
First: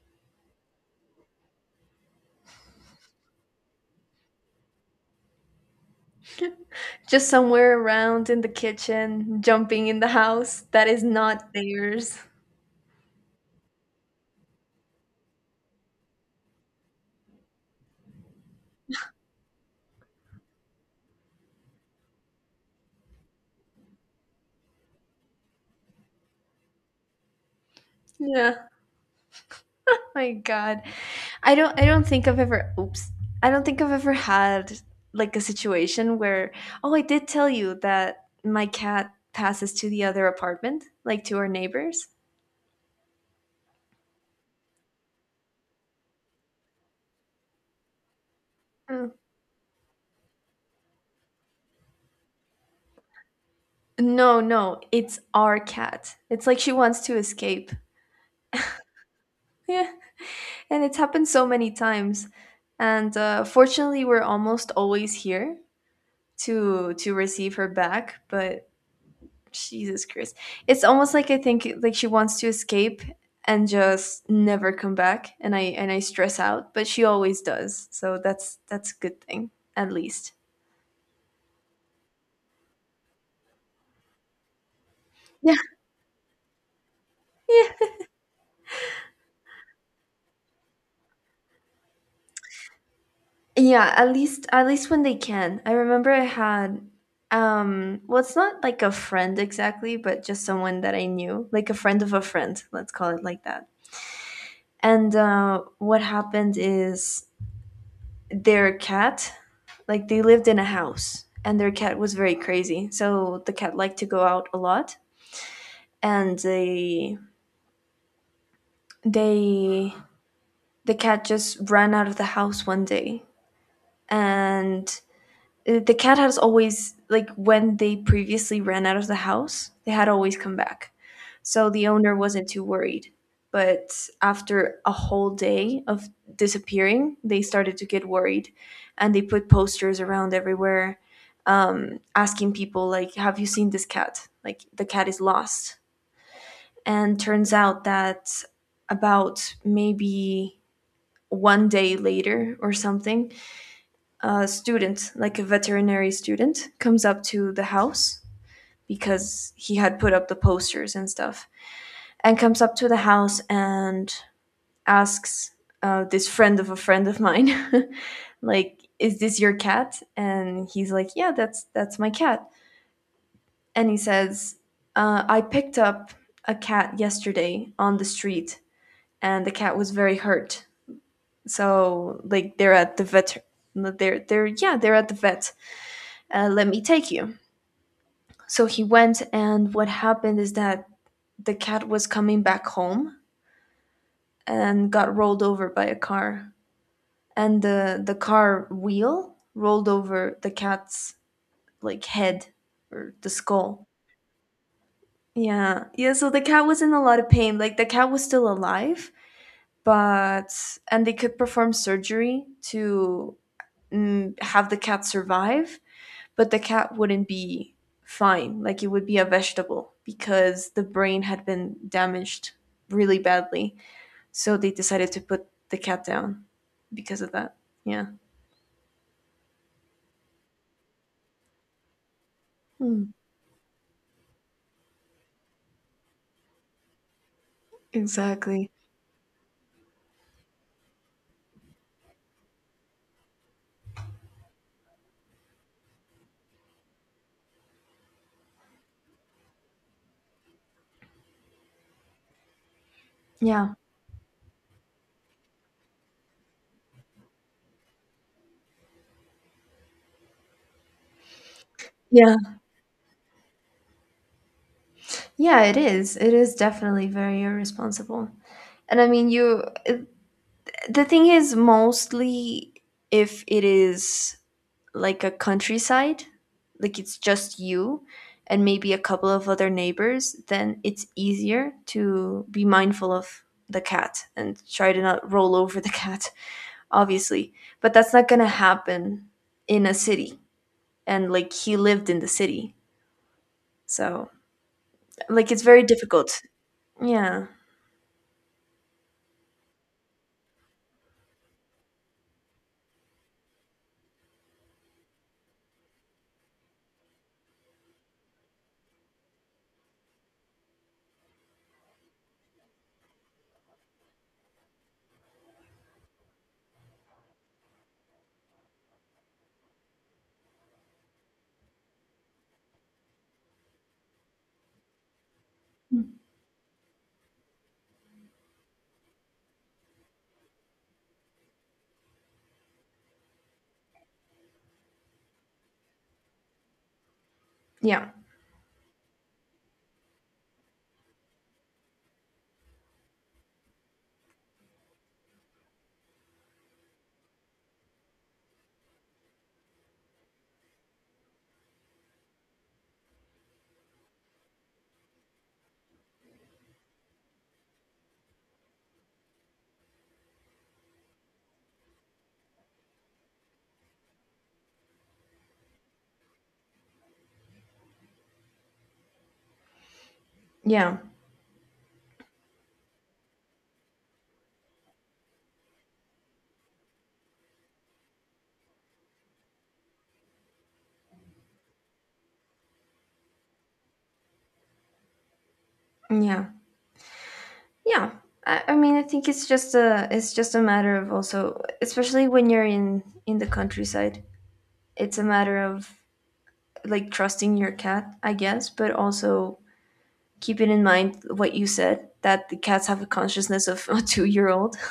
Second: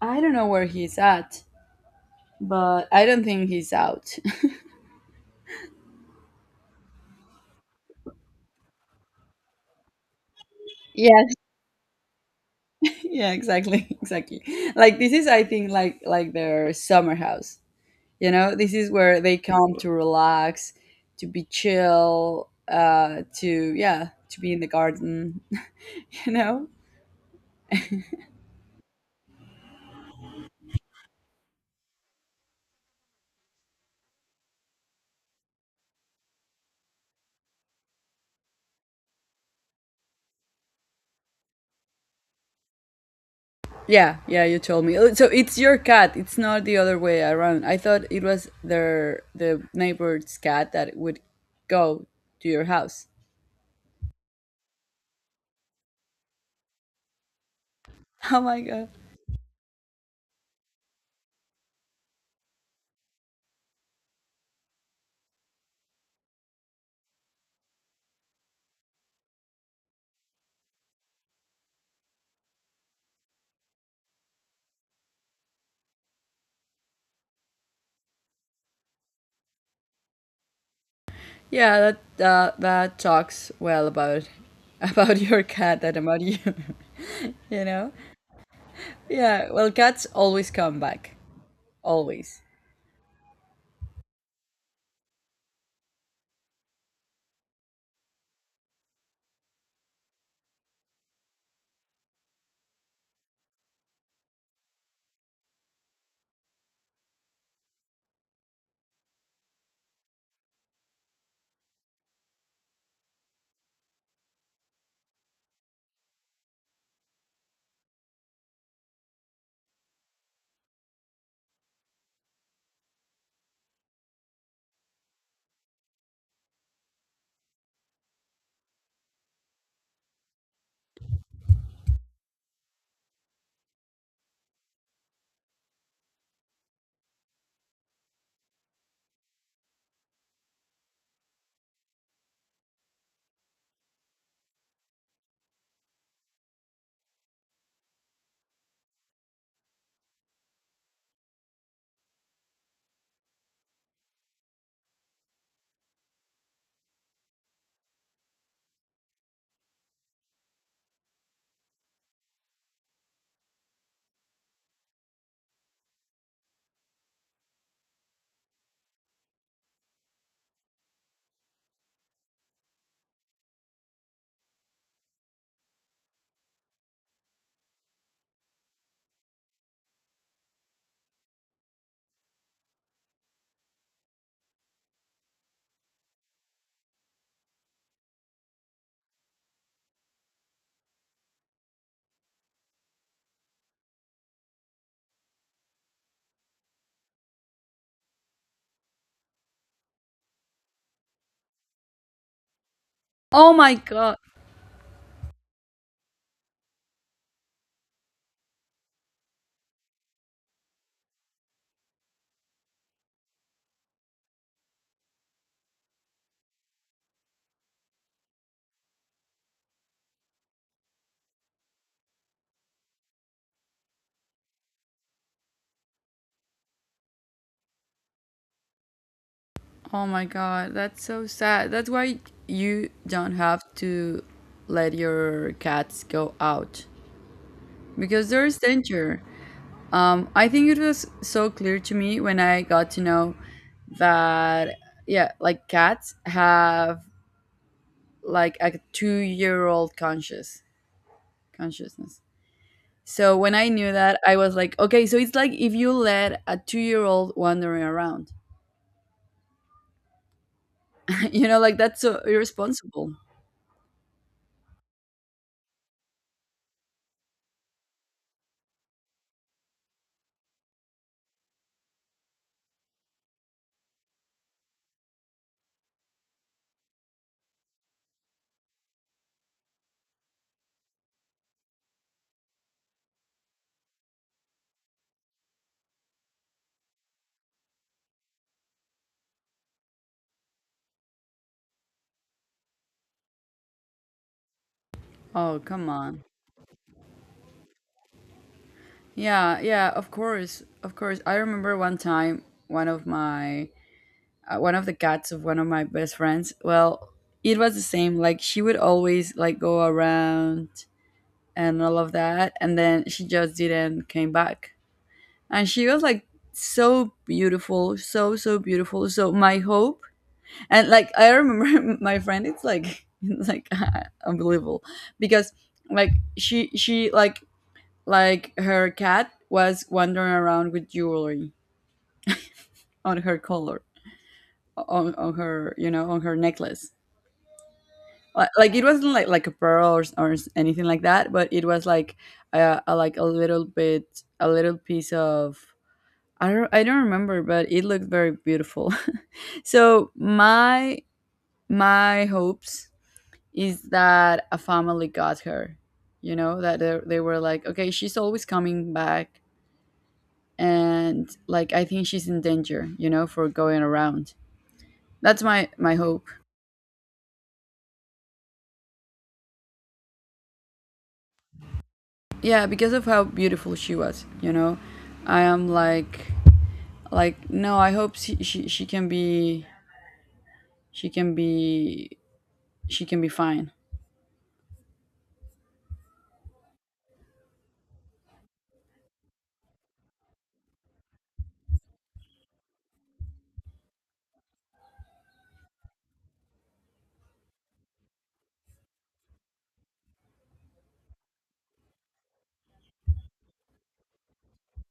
A: I don't know where he's at, but I don't think he's out.
B: Just somewhere around in the kitchen, jumping in the house that is
A: Yes.
B: not theirs.
A: Yeah. Exactly. Exactly. Like this is, I think, like like their summer house. You know, this is where they come to relax, to be chill, uh, to yeah, to be in the garden. You know.
B: Yeah. My god. I don't i don't think I've ever. Oops. I don't think I've ever had, like, a situation where, oh, I did tell you that my cat passes to the other apartment, like, to our neighbors.
A: Yeah, yeah, you told me. Oh, so it's your cat. It's not the other way around. I thought it was
B: Mm.
A: their the neighbor's cat that would go to your house.
B: No, no, it's our cat. It's like she wants to escape.
A: Oh my god.
B: Yeah. And it's happened so many times, and, uh, fortunately we're almost always here to to receive her back, but Jesus Christ. It's almost like, I think like she wants to escape and just never come back, and I and I stress out, but she always does. So that's that's a good thing at least.
A: Yeah, that uh, that talks well about about your
B: Yeah.
A: cat than about you. You know? Yeah. Well, cats always come back. Always.
B: Yeah, at least at least when they can. I remember I had, um well, it's not like a friend exactly, but just someone that I knew, like a friend of a friend, let's call it like that. And uh what happened is, their cat, like they lived in a house and their cat was very crazy, so the cat liked to go out a lot, and they they the cat just ran out of the house one day. And Uh, The cat has always, like, when they previously ran out of the house, they had always come back. So the owner wasn't too worried. But after a whole day of disappearing, they started to get worried, and they put posters around everywhere, um, asking people, like, have you seen this cat? Like, the cat is lost. And turns out that about, maybe, one day later or something, a student, like a veterinary student, comes up to the house because he had put up the posters and stuff, and comes up to the house and asks, uh, this friend of a friend of mine, like, "Is this your cat?" And he's like, "Yeah, that's that's my cat." And he says, uh, "I picked up a cat yesterday on the street, and the cat was very hurt. So like they're at the vet." They're they're yeah they're at the vet. Uh, let me take you. So he went, and what happened is that the cat was coming back home and got rolled over by a car, and the the car wheel rolled over the cat's, like, head or the
A: Oh my
B: skull.
A: god.
B: Yeah, yeah. So the cat was in a lot of pain. Like, the cat was still alive, but and they could perform surgery to, mm, have the cat survive, but the cat wouldn't be fine. Like, it would be a vegetable because the brain had been damaged really badly. So they decided to put the cat down because of that. Yeah.
A: Oh my god. That's so sad. That's why you
B: Hmm.
A: don't have to let your cats go out, because there is
B: Exactly.
A: danger. Um, I think it was so clear to me when I got to know that, yeah, like cats have like a two-year-old conscious consciousness. So when I
B: Yeah.
A: knew that, I was like, okay, so it's like if you let a two-year-old wandering around, you know, like that's so
B: Yeah,
A: irresponsible.
B: Yeah, it is. It is definitely very irresponsible. And I mean, you, the thing is, mostly if it is like a countryside, like it's just you and maybe a couple of other neighbors, then it's easier to be mindful of the cat and try to not roll over the cat, obviously. But that's not going to happen in a city. And like he lived in the city. So, like,
A: Oh,
B: it's very
A: come on.
B: difficult. Yeah.
A: Yeah, yeah, of course. Of course. I remember one time one of my uh, one of the cats of one of my best friends, well, it was the same, like she would always like go around and all of that, and then she just didn't came back. And she was like so beautiful, so so beautiful, so my hope. And like I remember my friend it's like it's like unbelievable because like she she like like her cat was wandering around with jewelry on her collar, on, on her, you know, on her necklace.
B: Yeah.
A: Uh, like it wasn't like like a pearl or, s- or s- anything like that, but it was like uh, uh, like a little bit, a little piece of, i don't I don't remember, but it looked very beautiful. So my my hopes is that a family got her, you know, that they, they were like, okay, she's always coming back, and like I think she's in danger, you know, for going around. That's my my hope.
B: Yeah.
A: Yeah, because of how beautiful she was, you know. I am like like no, I hope she, she she can be, she can be, she can be fine.
B: Yeah. Yeah. I, I mean, I think it's just a it's just a matter of also, especially when you're in in the countryside, it's a matter of, like, trusting your cat, I guess, but also keeping in mind what you said, that the cats have a consciousness of a two year old.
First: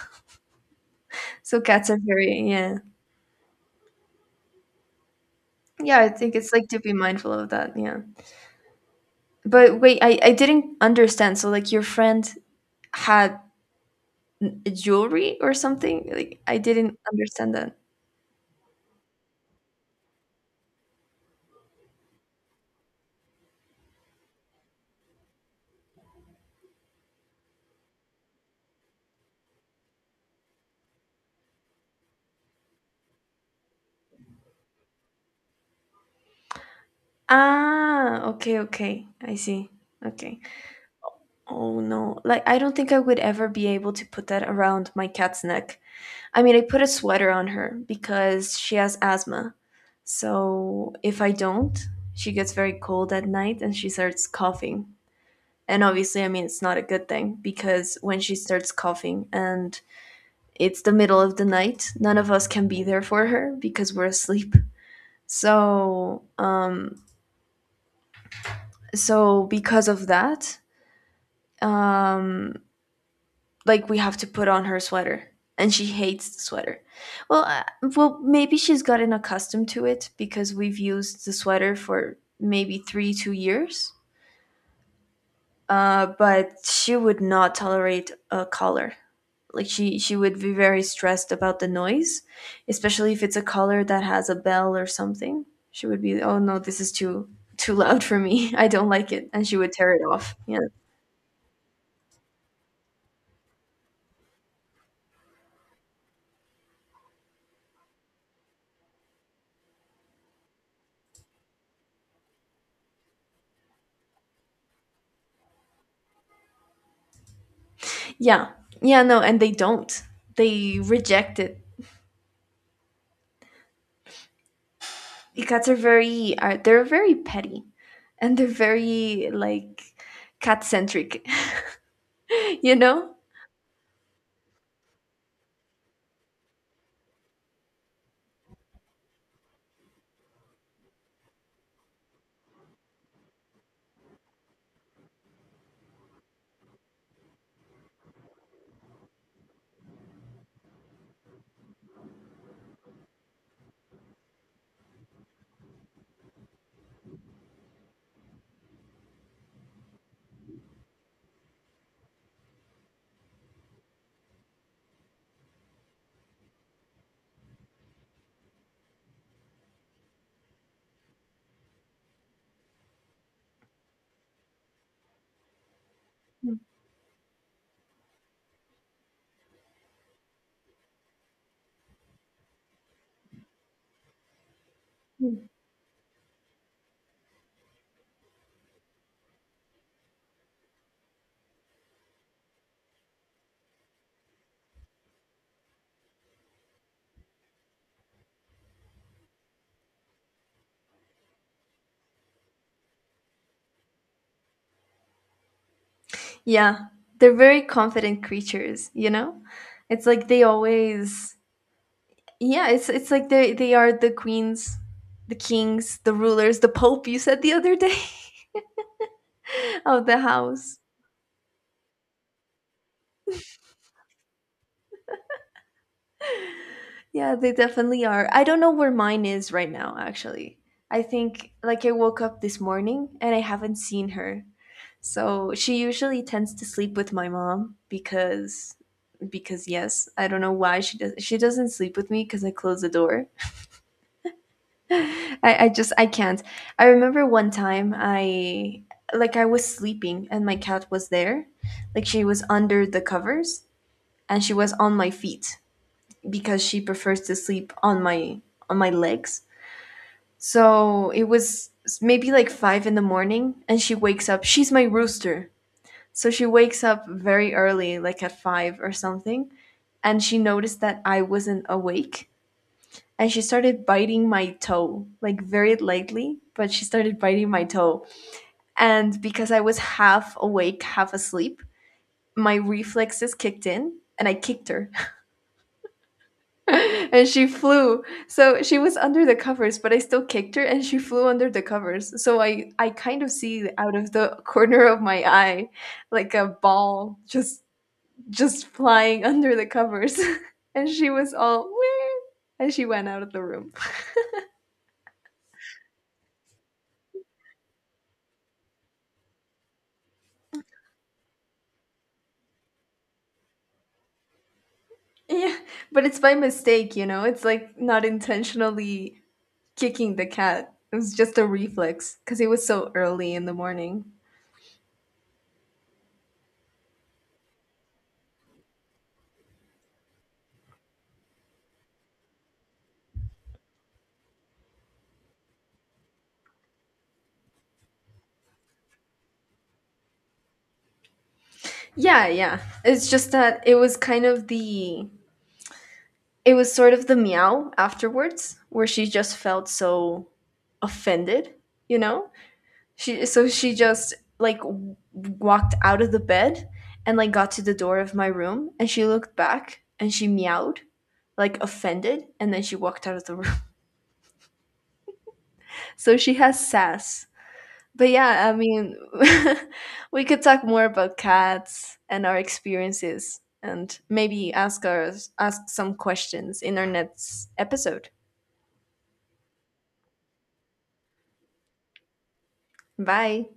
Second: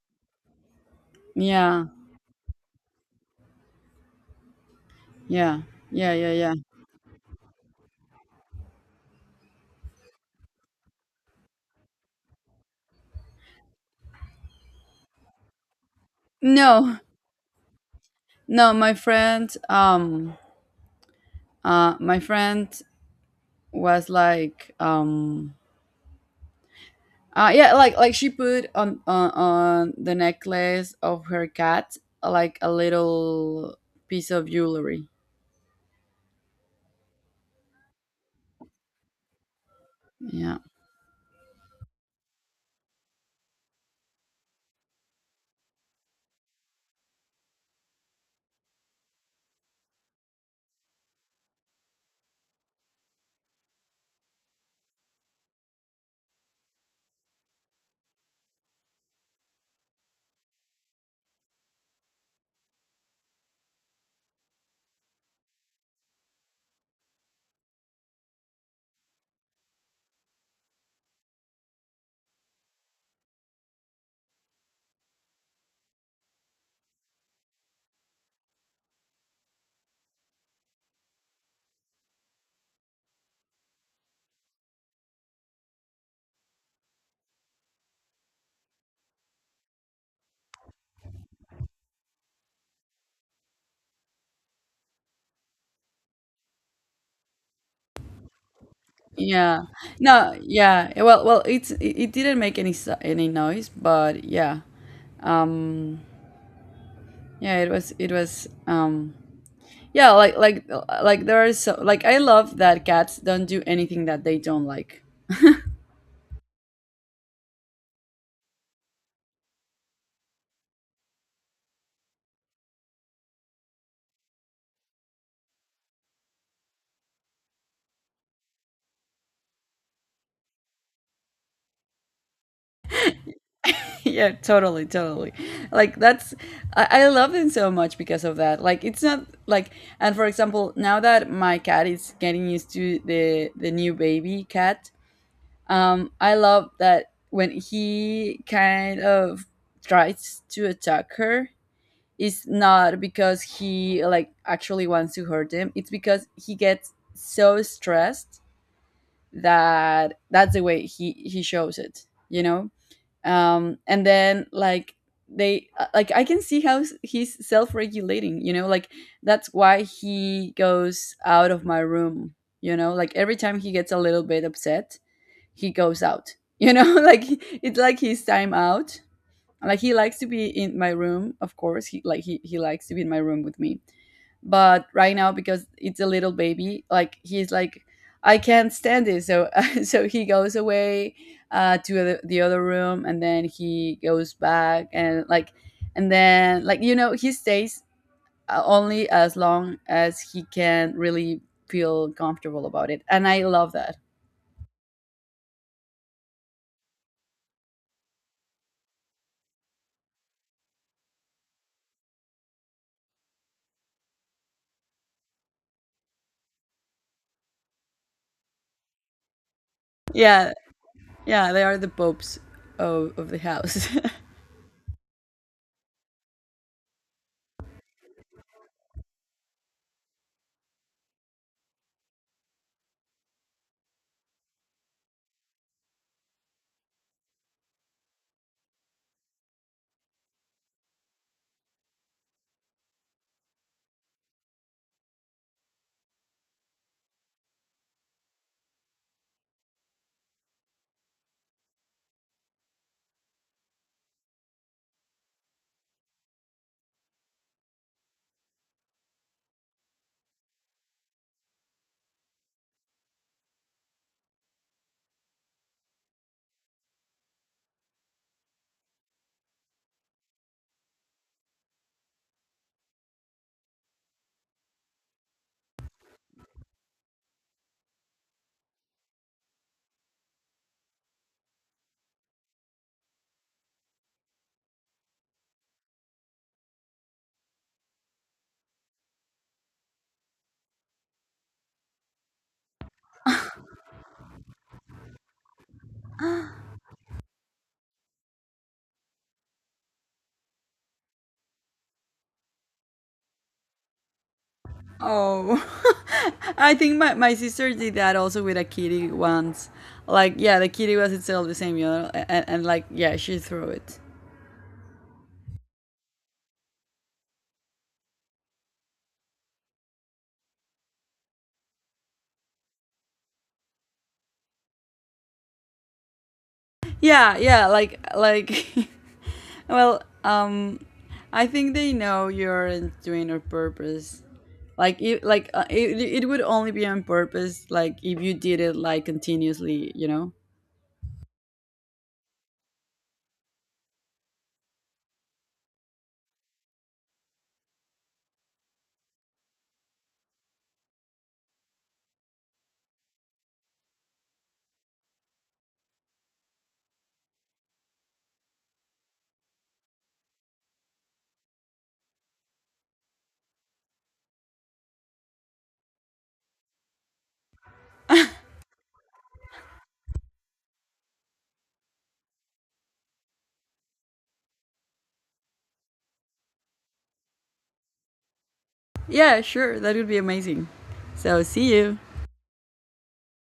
B: So
A: Yeah
B: cats are very, yeah.
A: yeah
B: Yeah, I
A: yeah yeah
B: think it's
A: yeah.
B: like to be mindful of that. Yeah. But wait, I, I didn't understand. So, like, your friend had jewelry or something? Like, I
A: No,
B: didn't understand that.
A: no my friend, um uh my friend was like um uh yeah, like like she put on on, on the necklace of her cat like a little piece of jewelry.
B: Ah, okay, okay. I see. Okay.
A: Yeah,
B: Oh no. Like, I don't think I would ever be able to put that around my cat's neck. I mean, I put a sweater on her because she has asthma. So if I don't, she gets very cold at night and she starts coughing. And obviously, I mean, it's not a good thing because when she starts coughing and it's the middle of the night, none of us can be there for her because we're asleep. So, um, so because of that, um, like, we have to put on her sweater, and she hates the sweater. Well uh, well maybe she's gotten accustomed to it, because we've used the sweater for maybe three two years. Uh, but she would not tolerate a collar. Like, she she would be very stressed about the noise, especially if it's a collar that has a bell or something. She would be, oh no, this is too too loud for me. I don't like it. And she
A: yeah,
B: would tear it off,
A: no
B: yeah
A: yeah, well, well it's it, it didn't make any so- any noise, but yeah, um yeah it was it was um yeah like like like there are so like I love that cats don't do anything that they don't like.
B: yeah. Yeah. No, and they don't. They reject it. Cats are very are they're very petty, and they're very like cat centric, you know.
A: Yeah, totally, totally, like that's, I, I love them so much because of that. Like it's not like, and for example, now that my cat is getting used to the the new baby cat, um, I love that when he kind of tries to attack her, is not because he like actually wants to hurt him, it's because he gets so stressed that that's the way he he shows it, you know. Um, and then like they uh, like I can see how he's self-regulating, you know, like that's why he goes out of my room. You know, like every time he gets a little bit upset, he goes out, you know. Like it's like his time out. Like he likes to be in my room, of course, he like he, he likes to be in my room with me, but right now
B: Mhm.
A: because it's a little baby, like he's like, I can't stand this. So so he goes away uh to the, the other room, and then he goes back, and like and then, like, you know, he stays uh, only as long as he can really feel comfortable about it. And I love that.
B: Yeah, they're very confident creatures. You know, it's like they always, yeah. It's it's like they they are the queens, the kings, the rulers, the pope. You said the other day of the
A: Yeah
B: house.
A: yeah they are the popes of, of the house.
B: Yeah, they definitely are. I don't know where mine is right now, actually. I think, like, I woke up this morning and I haven't seen her. So she usually tends to sleep with my mom, because because yes, I don't know why she does she doesn't sleep with me, because I close the door. I, I just, I can't. I remember one time, I, like, I was sleeping and my cat was there. Like, she was under the covers and she was on my feet because she prefers to sleep on my on my legs. So it was maybe like five in the morning, and she wakes up. She's my rooster. So she wakes up very early, like at five or something, and she noticed that I wasn't awake. And she started biting my toe, like very lightly, but she started biting my toe. And because I was half awake, half asleep, my reflexes kicked in, and I kicked her. And she flew. So she was under the covers, but I still kicked her and she flew under the covers. So I I kind of see out of the corner of my eye, like a ball just just flying under the covers. And she was all "Wee!" and she went out of the room.
A: Oh, I think my, my sister did that also with a kitty once. Like, yeah, the kitty was itself the same, you know, and, and like, yeah, she threw it.
B: Yeah, but it's by mistake, you know. It's like not intentionally kicking the cat. It was just a reflex because it was so early in the morning.
A: Yeah, yeah, like, like, well, um, I think they know you're doing on purpose. Like, it, like uh, it, it would only be on purpose, like, if you did it, like, continuously, you know?
B: Yeah, yeah. It's just that it was kind of the It was sort of the meow afterwards, where she just felt so offended, you know? She so she just, like, w- walked out of the bed, and, like, got to the door of my room, and she looked back and she meowed, like, offended, and then she walked out of the room. So she has sass. But yeah, I mean, we could talk more about cats and our experiences, and maybe ask us ask some questions in our next episode.
A: Yeah, sure, that would be amazing. So, see you.
B: Bye.